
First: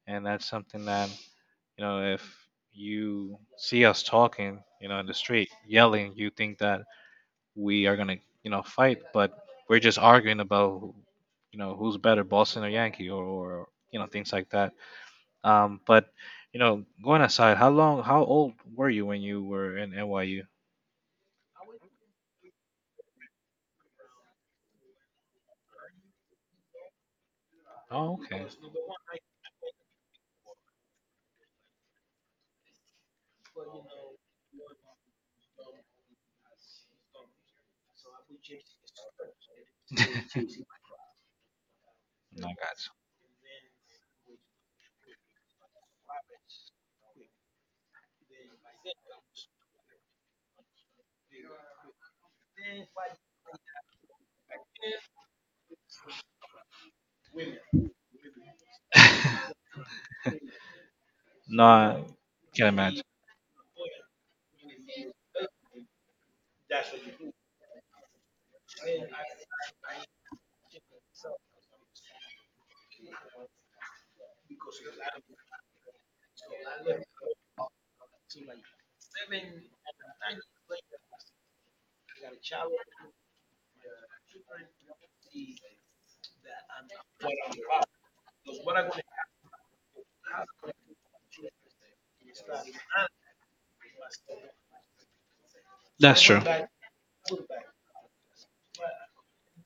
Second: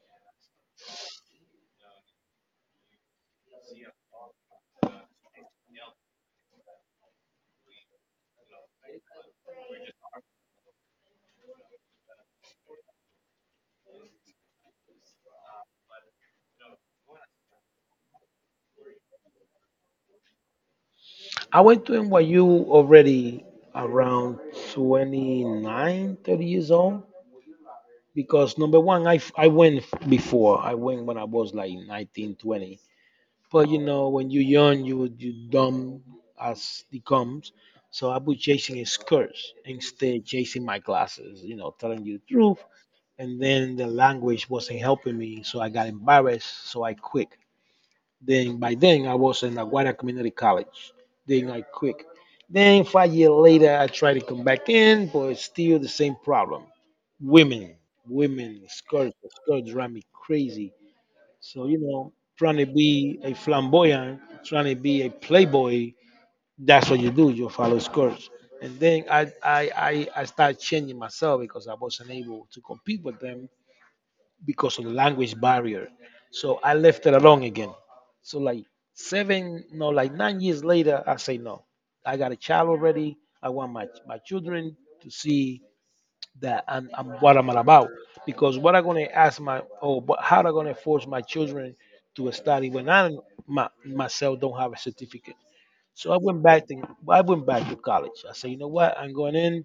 S1: And that's something that, if you see us talking, in the street yelling, you think that we are gonna, fight, but we're just arguing about who's better, Boston or Yankee, or things like that. But, going aside, how old were you when you were in NYU?
S2: I went to NYU already around 29, 30 years old,
S1: Oh, okay.
S2: because number one, I went before. I went when I was like 19, 20. But you know, when you're young, you dumb as it comes. So I was chasing his skirts instead chasing my
S1: (laughs)
S2: glasses, telling you the
S1: No, I
S2: truth.
S1: got
S2: And then the language wasn't helping me, so I got embarrassed, so I quit. Then by then I was in Aguada Community College. Then I quit. Then 5 years later I tried to come back in, but it's still the same problem. Women, women, skirts, skirts drive me crazy,
S1: you. No,
S2: so, you
S1: I
S2: know, trying to
S1: can imagine.
S2: be a flamboyant, trying to be a playboy, that's what you do, you follow skirts. And then I started changing myself, because I wasn't able to compete with them because of the language barrier. So I left it alone again. So like seven, no, like 9 years later, I say no. I got a child already. I want my children to see that I'm what I'm all about. Because what I'm gonna ask my oh, but how am I gonna force my children to study, when myself don't have a certificate. So
S1: That's true.
S2: I went back to college. I said, you know what? I'm going in,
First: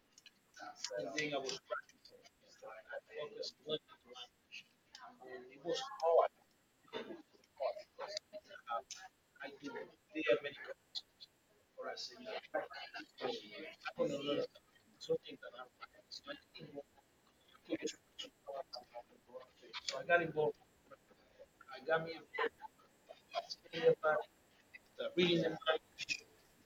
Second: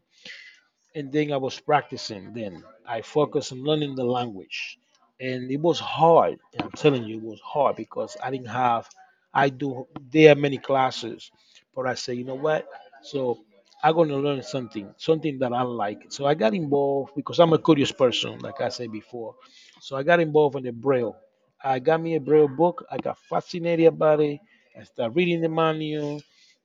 S2: and then I was practicing. Then I focused on learning the language, and it was hard. And I'm telling you, it was hard because I didn't have. I do There are many classes, but I say you know what? So I'm gonna learn something, something that I like. So I got involved, because I'm a curious person, like I said before. So I got involved in the braille. I got me a braille book. I got fascinated about it. I started reading the manual.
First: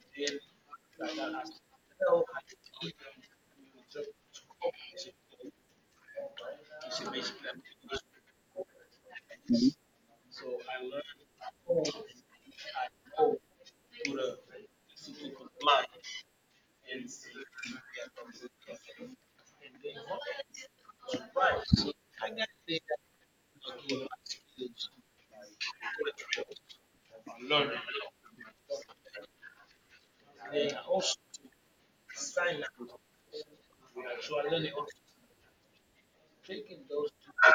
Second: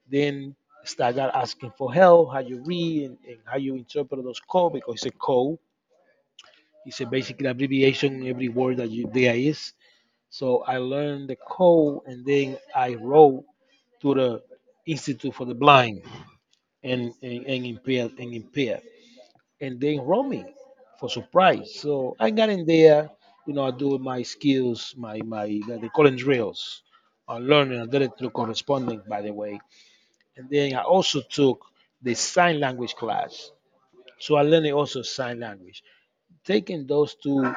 S2: Then start asking for help, how you read and how you interpret those code, because it's a code. It's a basic abbreviation in every word that there is. So I learned the code, and then I wrote to the Institute for the Blind and impaired. And they enrolled me, for surprise. So I got in there, you know, I do my skills, my that they call it drills. I learned, and I did it through corresponding, by the way. And then I also took the sign language class. So I learned also sign language. Taking those two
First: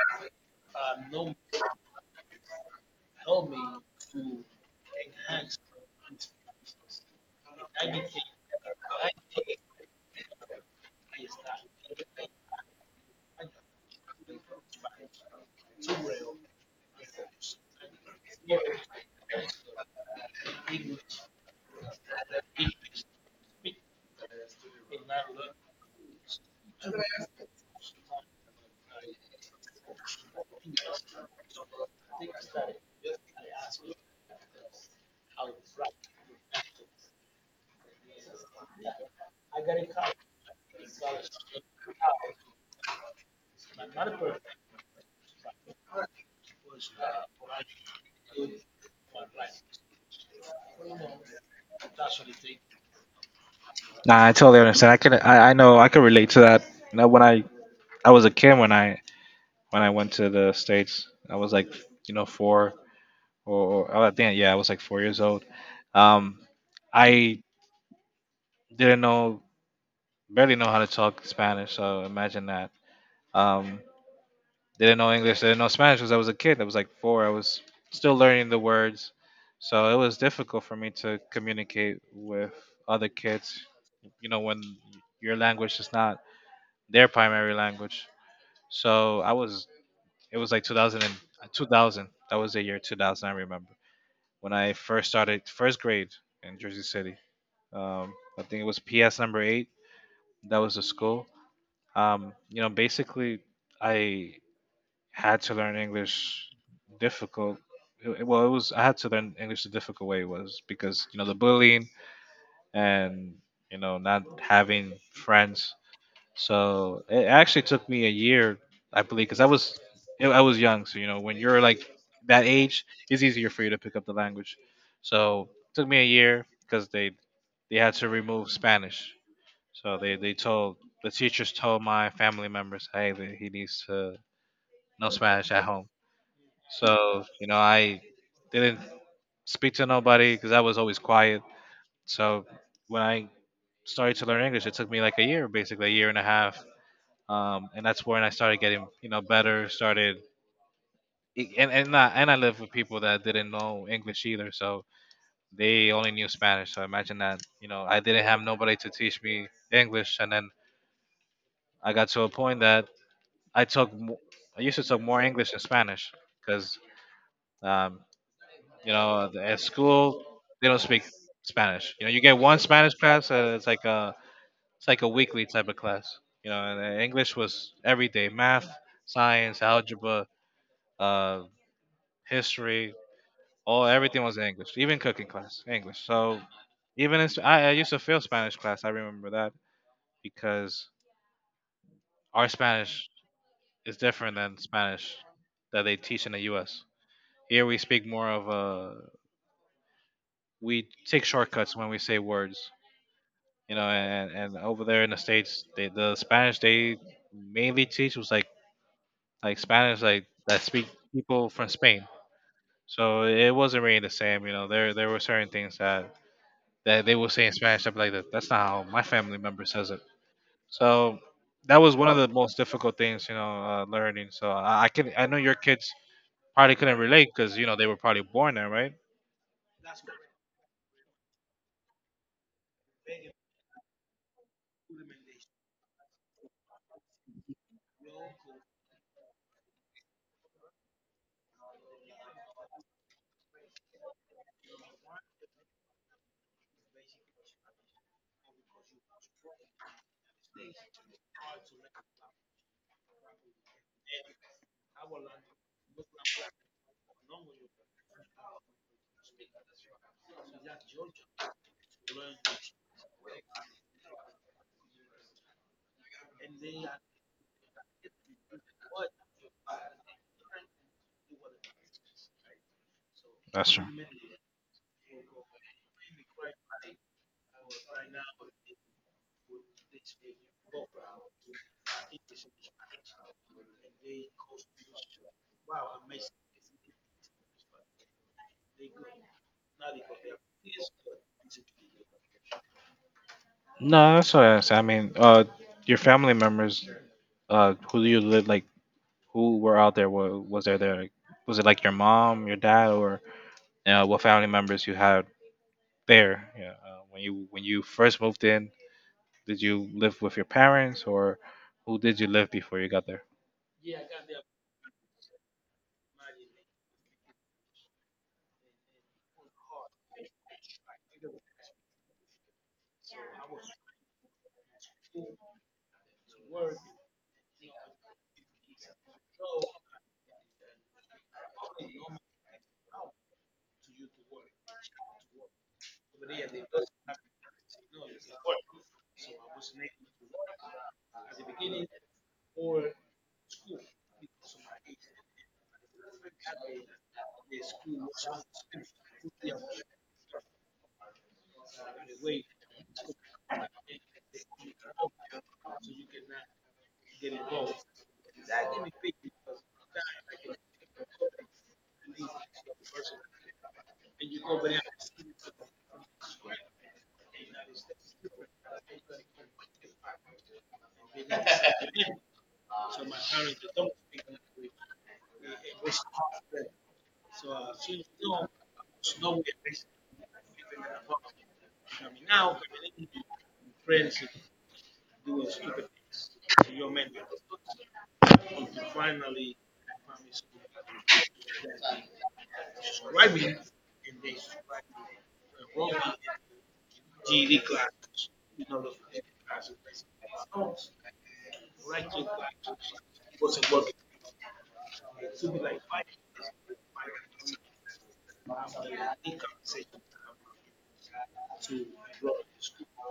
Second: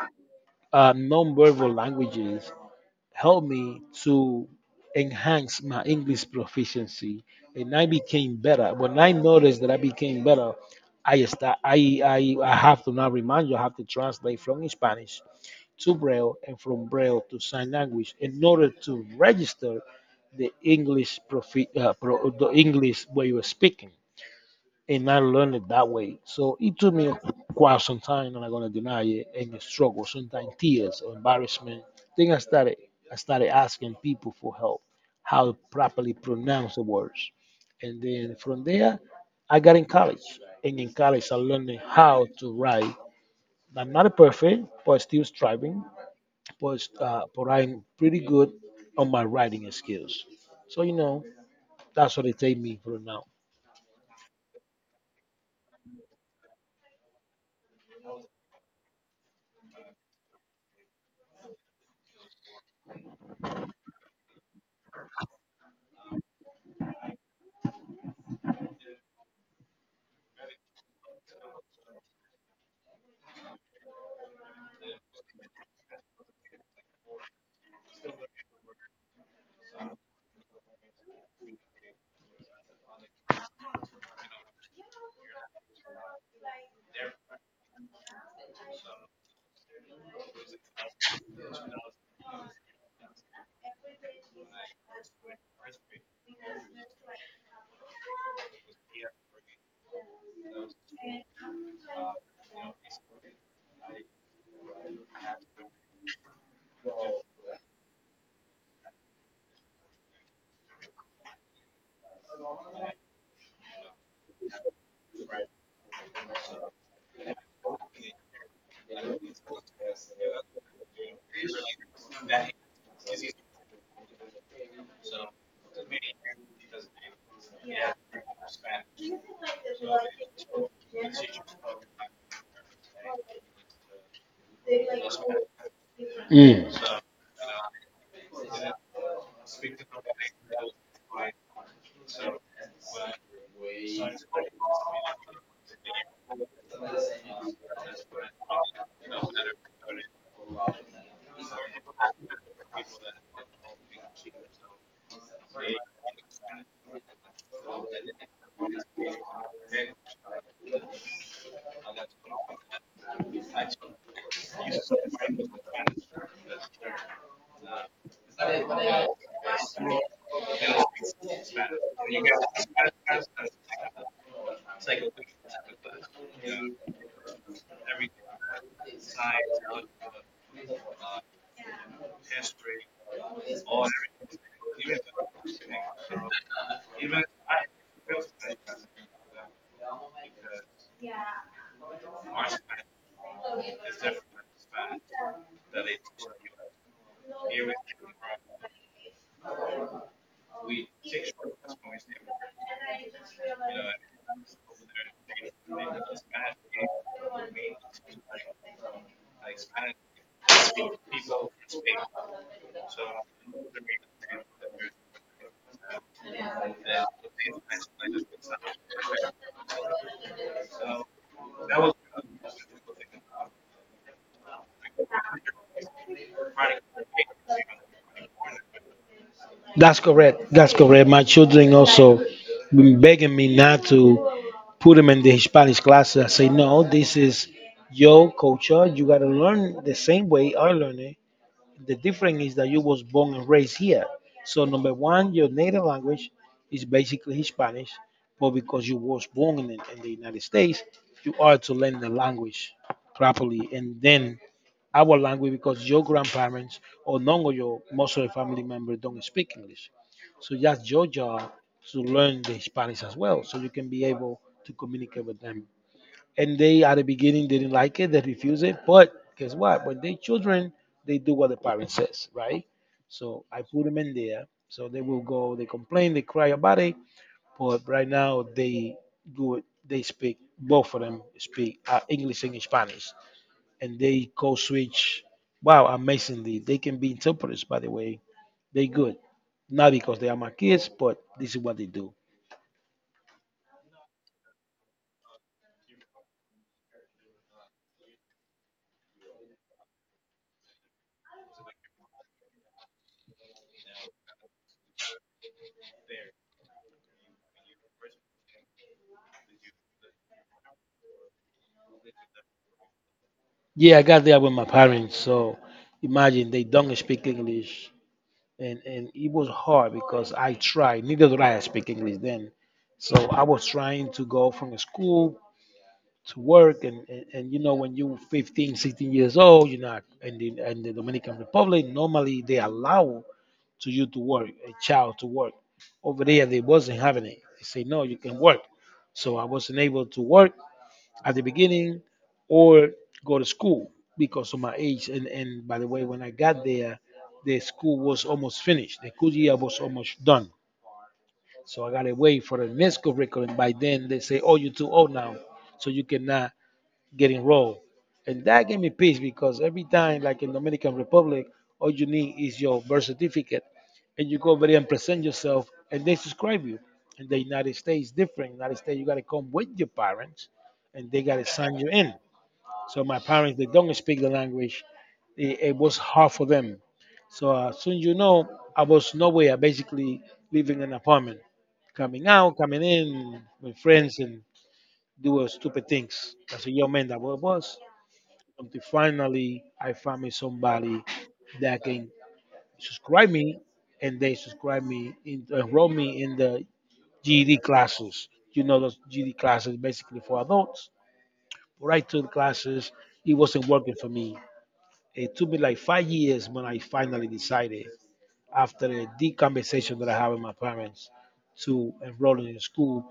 S2: nonverbal languages helped me to enhance my English proficiency. And I became better. When I noticed that I became better, I, start, I have to now remind you, I have to translate from Spanish to Braille and from Braille to sign language in order to register the English where you are speaking, and I learned it that way. So it took me quite some time, and I'm not gonna deny it, and a struggle, sometimes tears or embarrassment. Then I started asking people for help, how to properly pronounce the words, and then from there, I got in college, and in college I learned how to write. I'm not perfect, but still striving, but I'm pretty good on my writing skills. So you know, that's what it take me for now.
S1: Nah, I totally understand. I know, I can relate to that. Now, when I was a kid, when when I went to the states, I was like, four, or I think, yeah, I was like 4 years old. Um, I didn't know, barely know how to talk Spanish. So imagine that. Um, didn't know English, didn't know Spanish because I was a kid. I was like four. I was still learning the words, so it was difficult for me to communicate with other kids. When your language is not their primary language. So I was. It was like 2000. That was the year 2000. I remember when I first started first grade in Jersey City. I think it was PS number eight. That was the school. Basically, I had to learn English difficult. Well, it was I had to learn English the difficult way was because the bullying and not having friends. So it actually took me a year, I believe, because I was young. So, when you're like that age, it's easier for you to pick up the language. So it took me a year because they had to remove Spanish. So, the teachers told my family members, hey, that he needs to know Spanish at home.
S2: Mm.
S1: So, I didn't speak to nobody because I was always quiet. So when I started to learn English, it took me like a year, basically a year and a half. And that's when I started getting better. And I lived with people that didn't know English either, so they only knew Spanish. So imagine that, I didn't have nobody to teach me English, and then I got to a point that I took mo- I used to talk more English than Spanish because, um, at school they don't speak Spanish. You get one Spanish class, and it's like a weekly type of class. And then English was every day. Math, science, algebra, uh, history, all everything was in English. Even cooking class English. So even I used to fail Spanish class. I remember that because our Spanish is different than Spanish that they teach in the U.S. Here we speak more of we take shortcuts when we say words. And over there in the states, the Spanish they mainly teach was like Spanish like that speak people from Spain. So it wasn't really the same. There were certain things that they would say in Spanish. I'd be like, that's not how my family member says it. So that was one of the most difficult things, learning. So, I know your kids probably couldn't relate because, they were probably born there, right?
S2: That's correct. That's correct. My children also been begging me not to put them in the Hispanic classes. I say, no, this is your culture. You got to learn the same way I learned it. The difference is that you was born and raised here. So number one, your native language is basically Spanish, but because you was born in the United States, you are to learn the language properly, and then our language, because your grandparents, or none of your most of your family members, don't speak English. So that's your job to learn the Spanish as well, so you can be able to communicate with them. And they at the beginning didn't like it, they refuse it. But guess what? When they children, they do what the parent says, right? So I
S1: That's
S2: put
S1: true.
S2: them in there. So they will go, they complain, they cry about it. But right now they do it. They speak, both of them speak, English and Spanish, and they code switch. Wow, amazingly, they can be interpreters. By the way, they good. Not because they are my kids, but this is what they do.
S1: No, that's what I was. I mean, your family members, who do you live like? Who were out there? Was there? Like, Was it like your mom, your dad, or what family members you had there? Yeah, when you first moved in, did you live with your parents, or who did you live before you got there?
S2: Yeah, I got there with my parents. So imagine they don't speak English, and it was hard because I tried. Neither did I speak English then, so I was trying to go from school to work, and you know when you're 15, 16 years old, you're not. And in the Dominican Republic, normally they allow to you to work, a child to work. Over there, they wasn't having it. They say no, you can work. So I wasn't able to work at the beginning or go to school because of my age. And by the way, when I got there, the school was almost finished. The school year was almost done. So I got to wait for the next curriculum. By then, they say, oh, you're too old now, so you cannot get enrolled. And that gave me peace, because every time, like in Dominican Republic, all you need is your birth certificate. And you go over there and present yourself, and they subscribe you. In the United States, different. United States, you got to come with your parents, and they got to sign you in. So my parents, they don't speak the language. It was hard for them. So, soon, you know, I was nowhere, basically living in an apartment, coming out, coming in with friends and doing stupid things. As a young man, that what I was. Until finally, I found me somebody that can subscribe me, and they subscribe me, enroll me in the GED classes. You know, those GED classes basically for adults. Right to the classes, it wasn't working for me. It took me like 5 years when I finally decided, after a deep conversation that I had with my parents, to enroll in school,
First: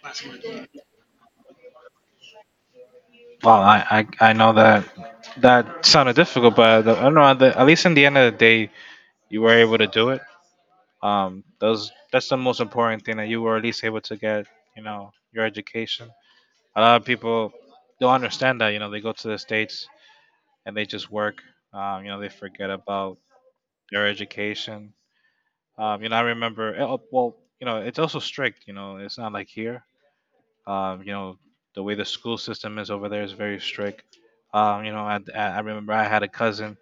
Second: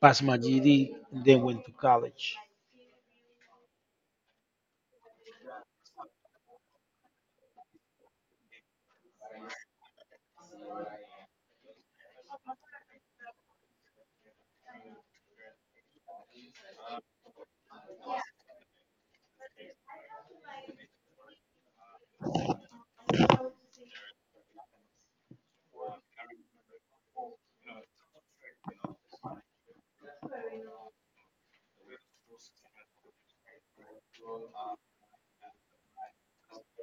S2: pass my GED, and then went to college.
S1: Well, I know that that sounded difficult, but I don't know. At least in the end of the day, you were able to do it. Those that's the most important thing, that you were at least able to get, your education. A lot of people don't understand that. They go to the states and they just work. They forget about their education. I remember. Oh, Well, it's also strict. It's not like here. Um, you know, the way the school system is over there is very strict. I remember I had a cousin.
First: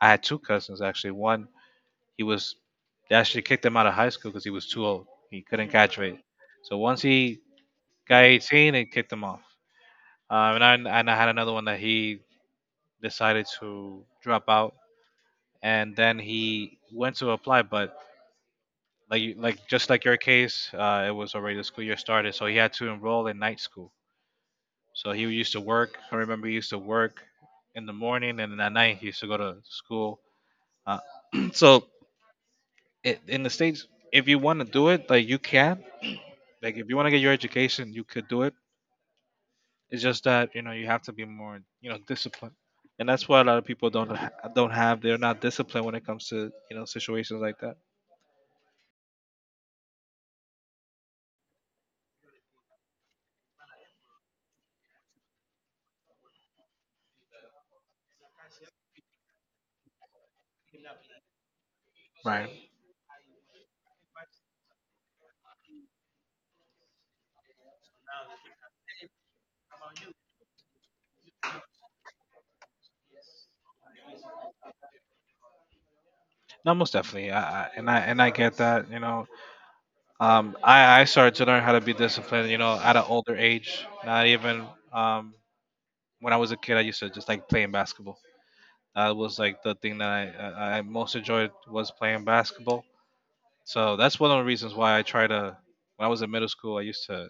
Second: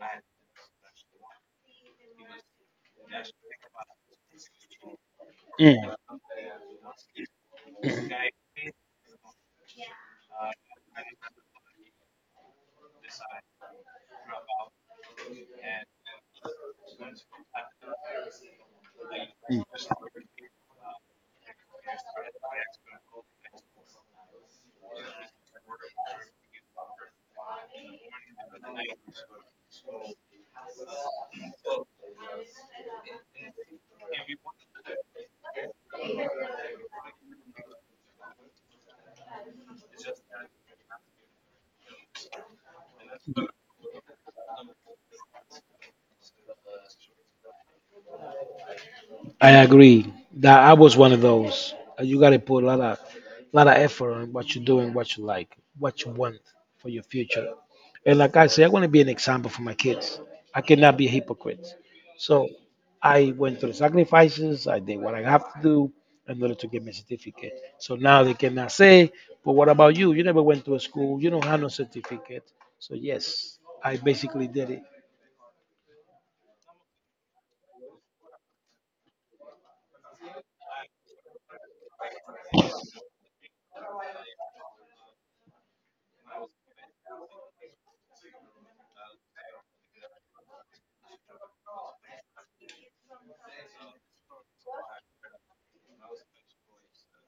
S1: I had two cousins actually. One, he was they actually kicked him out of high school because he was too old. He couldn't
S2: Mm.
S1: graduate. So once he got 18, they kicked him off. Um, and I and I had another one that he decided to drop out, and then he went to apply, but
S2: Mm.
S1: like just like your case, it was already the school year started, so he had to enroll in night school. So he used to work. I remember he used to work in the morning, and then at night he used to go to school. Uh, (clears throat) so in the states, if you want to do it, like if you want to get your education, you could do it. It's just that, you have to be more, disciplined, and that's why a lot of people don't have. They're not disciplined when it comes to, situations like that.
S2: I agree that I was one of those. You got to put a lot of effort on what you're doing, what you like, what you want for your future. And like I say, I want to be an example for my kids. I cannot be a hypocrite. So
S1: Right.
S2: I went through the sacrifices. I did what I have to do in order to get my certificate. So now they cannot say, but what about you? You never went to a school. You don't have no certificate. So yes, I basically did it.
S1: No, most definitely. I get that. I started to learn how to be disciplined. At an older age. Not even um when I was a kid, I used to just like playing basketball. That was like the thing that I most enjoyed was playing basketball. So that's one of the reasons why I try to. When I was in middle school, I used to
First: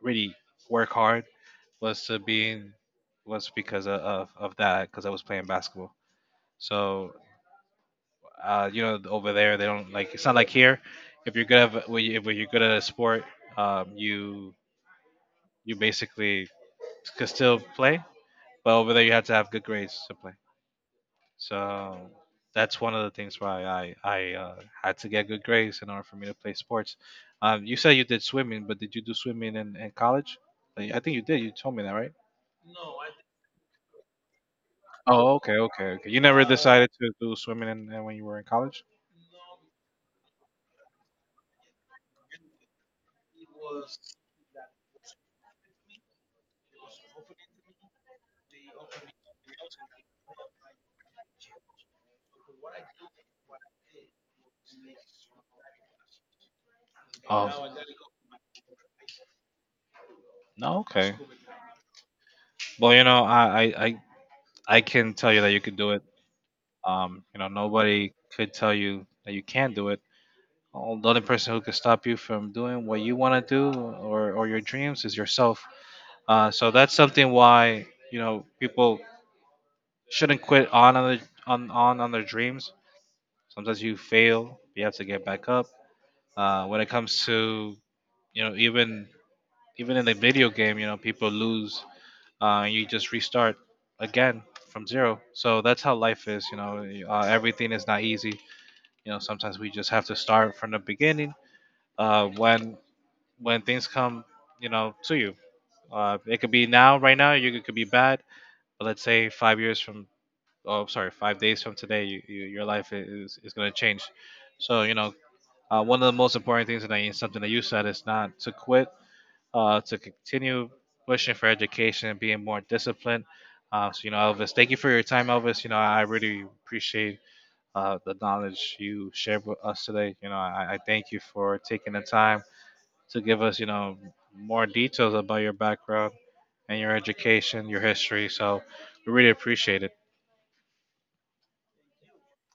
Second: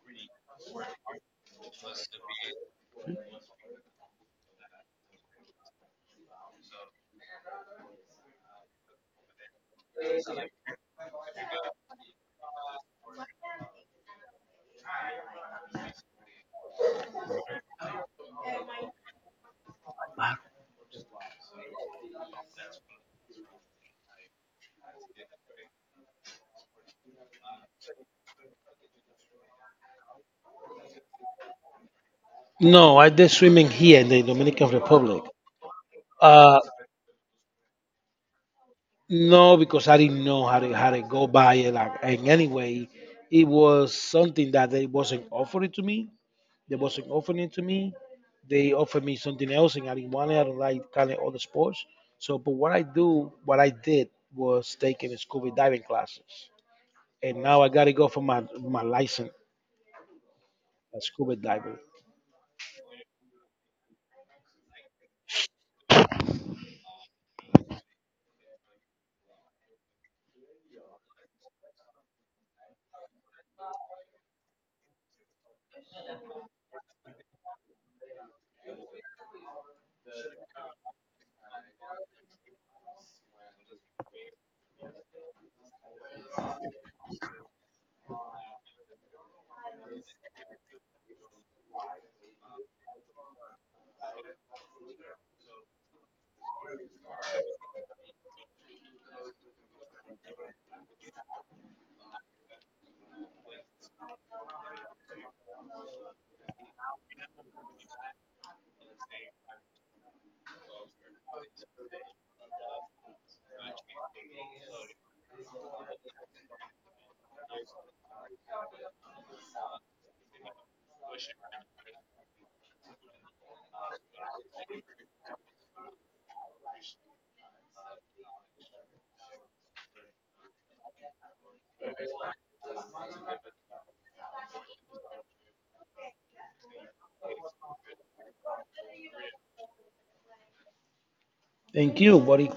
S1: really work hard. Was to being was because of that because I was playing basketball. So, over there they don't like. It's not like here. If you're good at, if you're good at a sport, um, you you basically could still play. But over there, you have to have good grades to play. So that's one of the things why I had to get good grades in order for me to play sports. You said you did swimming, but did you do swimming in college? Like, I think you did. You told me that, right?
S2: No, I did swimming here in the Dominican Republic.
S1: Oh, okay, okay, okay. You never
S2: Uh,
S1: decided to do swimming in when you were in college?
S2: No, because I didn't know how to go by it. Like, and anyway, it was something that they wasn't offering to me. They wasn't offering it to me. They offered me something else, and I didn't want it. I don't like kind of other sports. So, but what I did was taking scuba diving classes, and now I
S1: Oh,
S2: gotta go for my license
S1: no,
S2: as
S1: okay.
S2: scuba diver.
S1: Well, I can tell you that you could do it. Nobody could tell you that you can't do it. The only person who could stop you from doing what you want to do, or your dreams, is yourself. So that's something why, people shouldn't quit on their dreams. Sometimes you fail, you have to get back up. When it comes to, you know even even in the video game, people lose, and you just restart again from zero. So that's how life is. Everything is not easy. Sometimes we just have to start from the beginning. Uh, when when things come, to you. It could be now, right now. You It could be bad, but let's say 5 years from, oh, I'm sorry, 5 days from today, you, your life is going to change. So, one of the most important things, something that you said, is not to quit, to continue pushing for education and being more disciplined. So, Elvis, thank you for your time, Elvis. I really appreciate, the knowledge you shared with us today. I thank you for taking the time to give us, more details about your background and your education, your history. So, we really appreciate it.
S2: Thank you, buddy.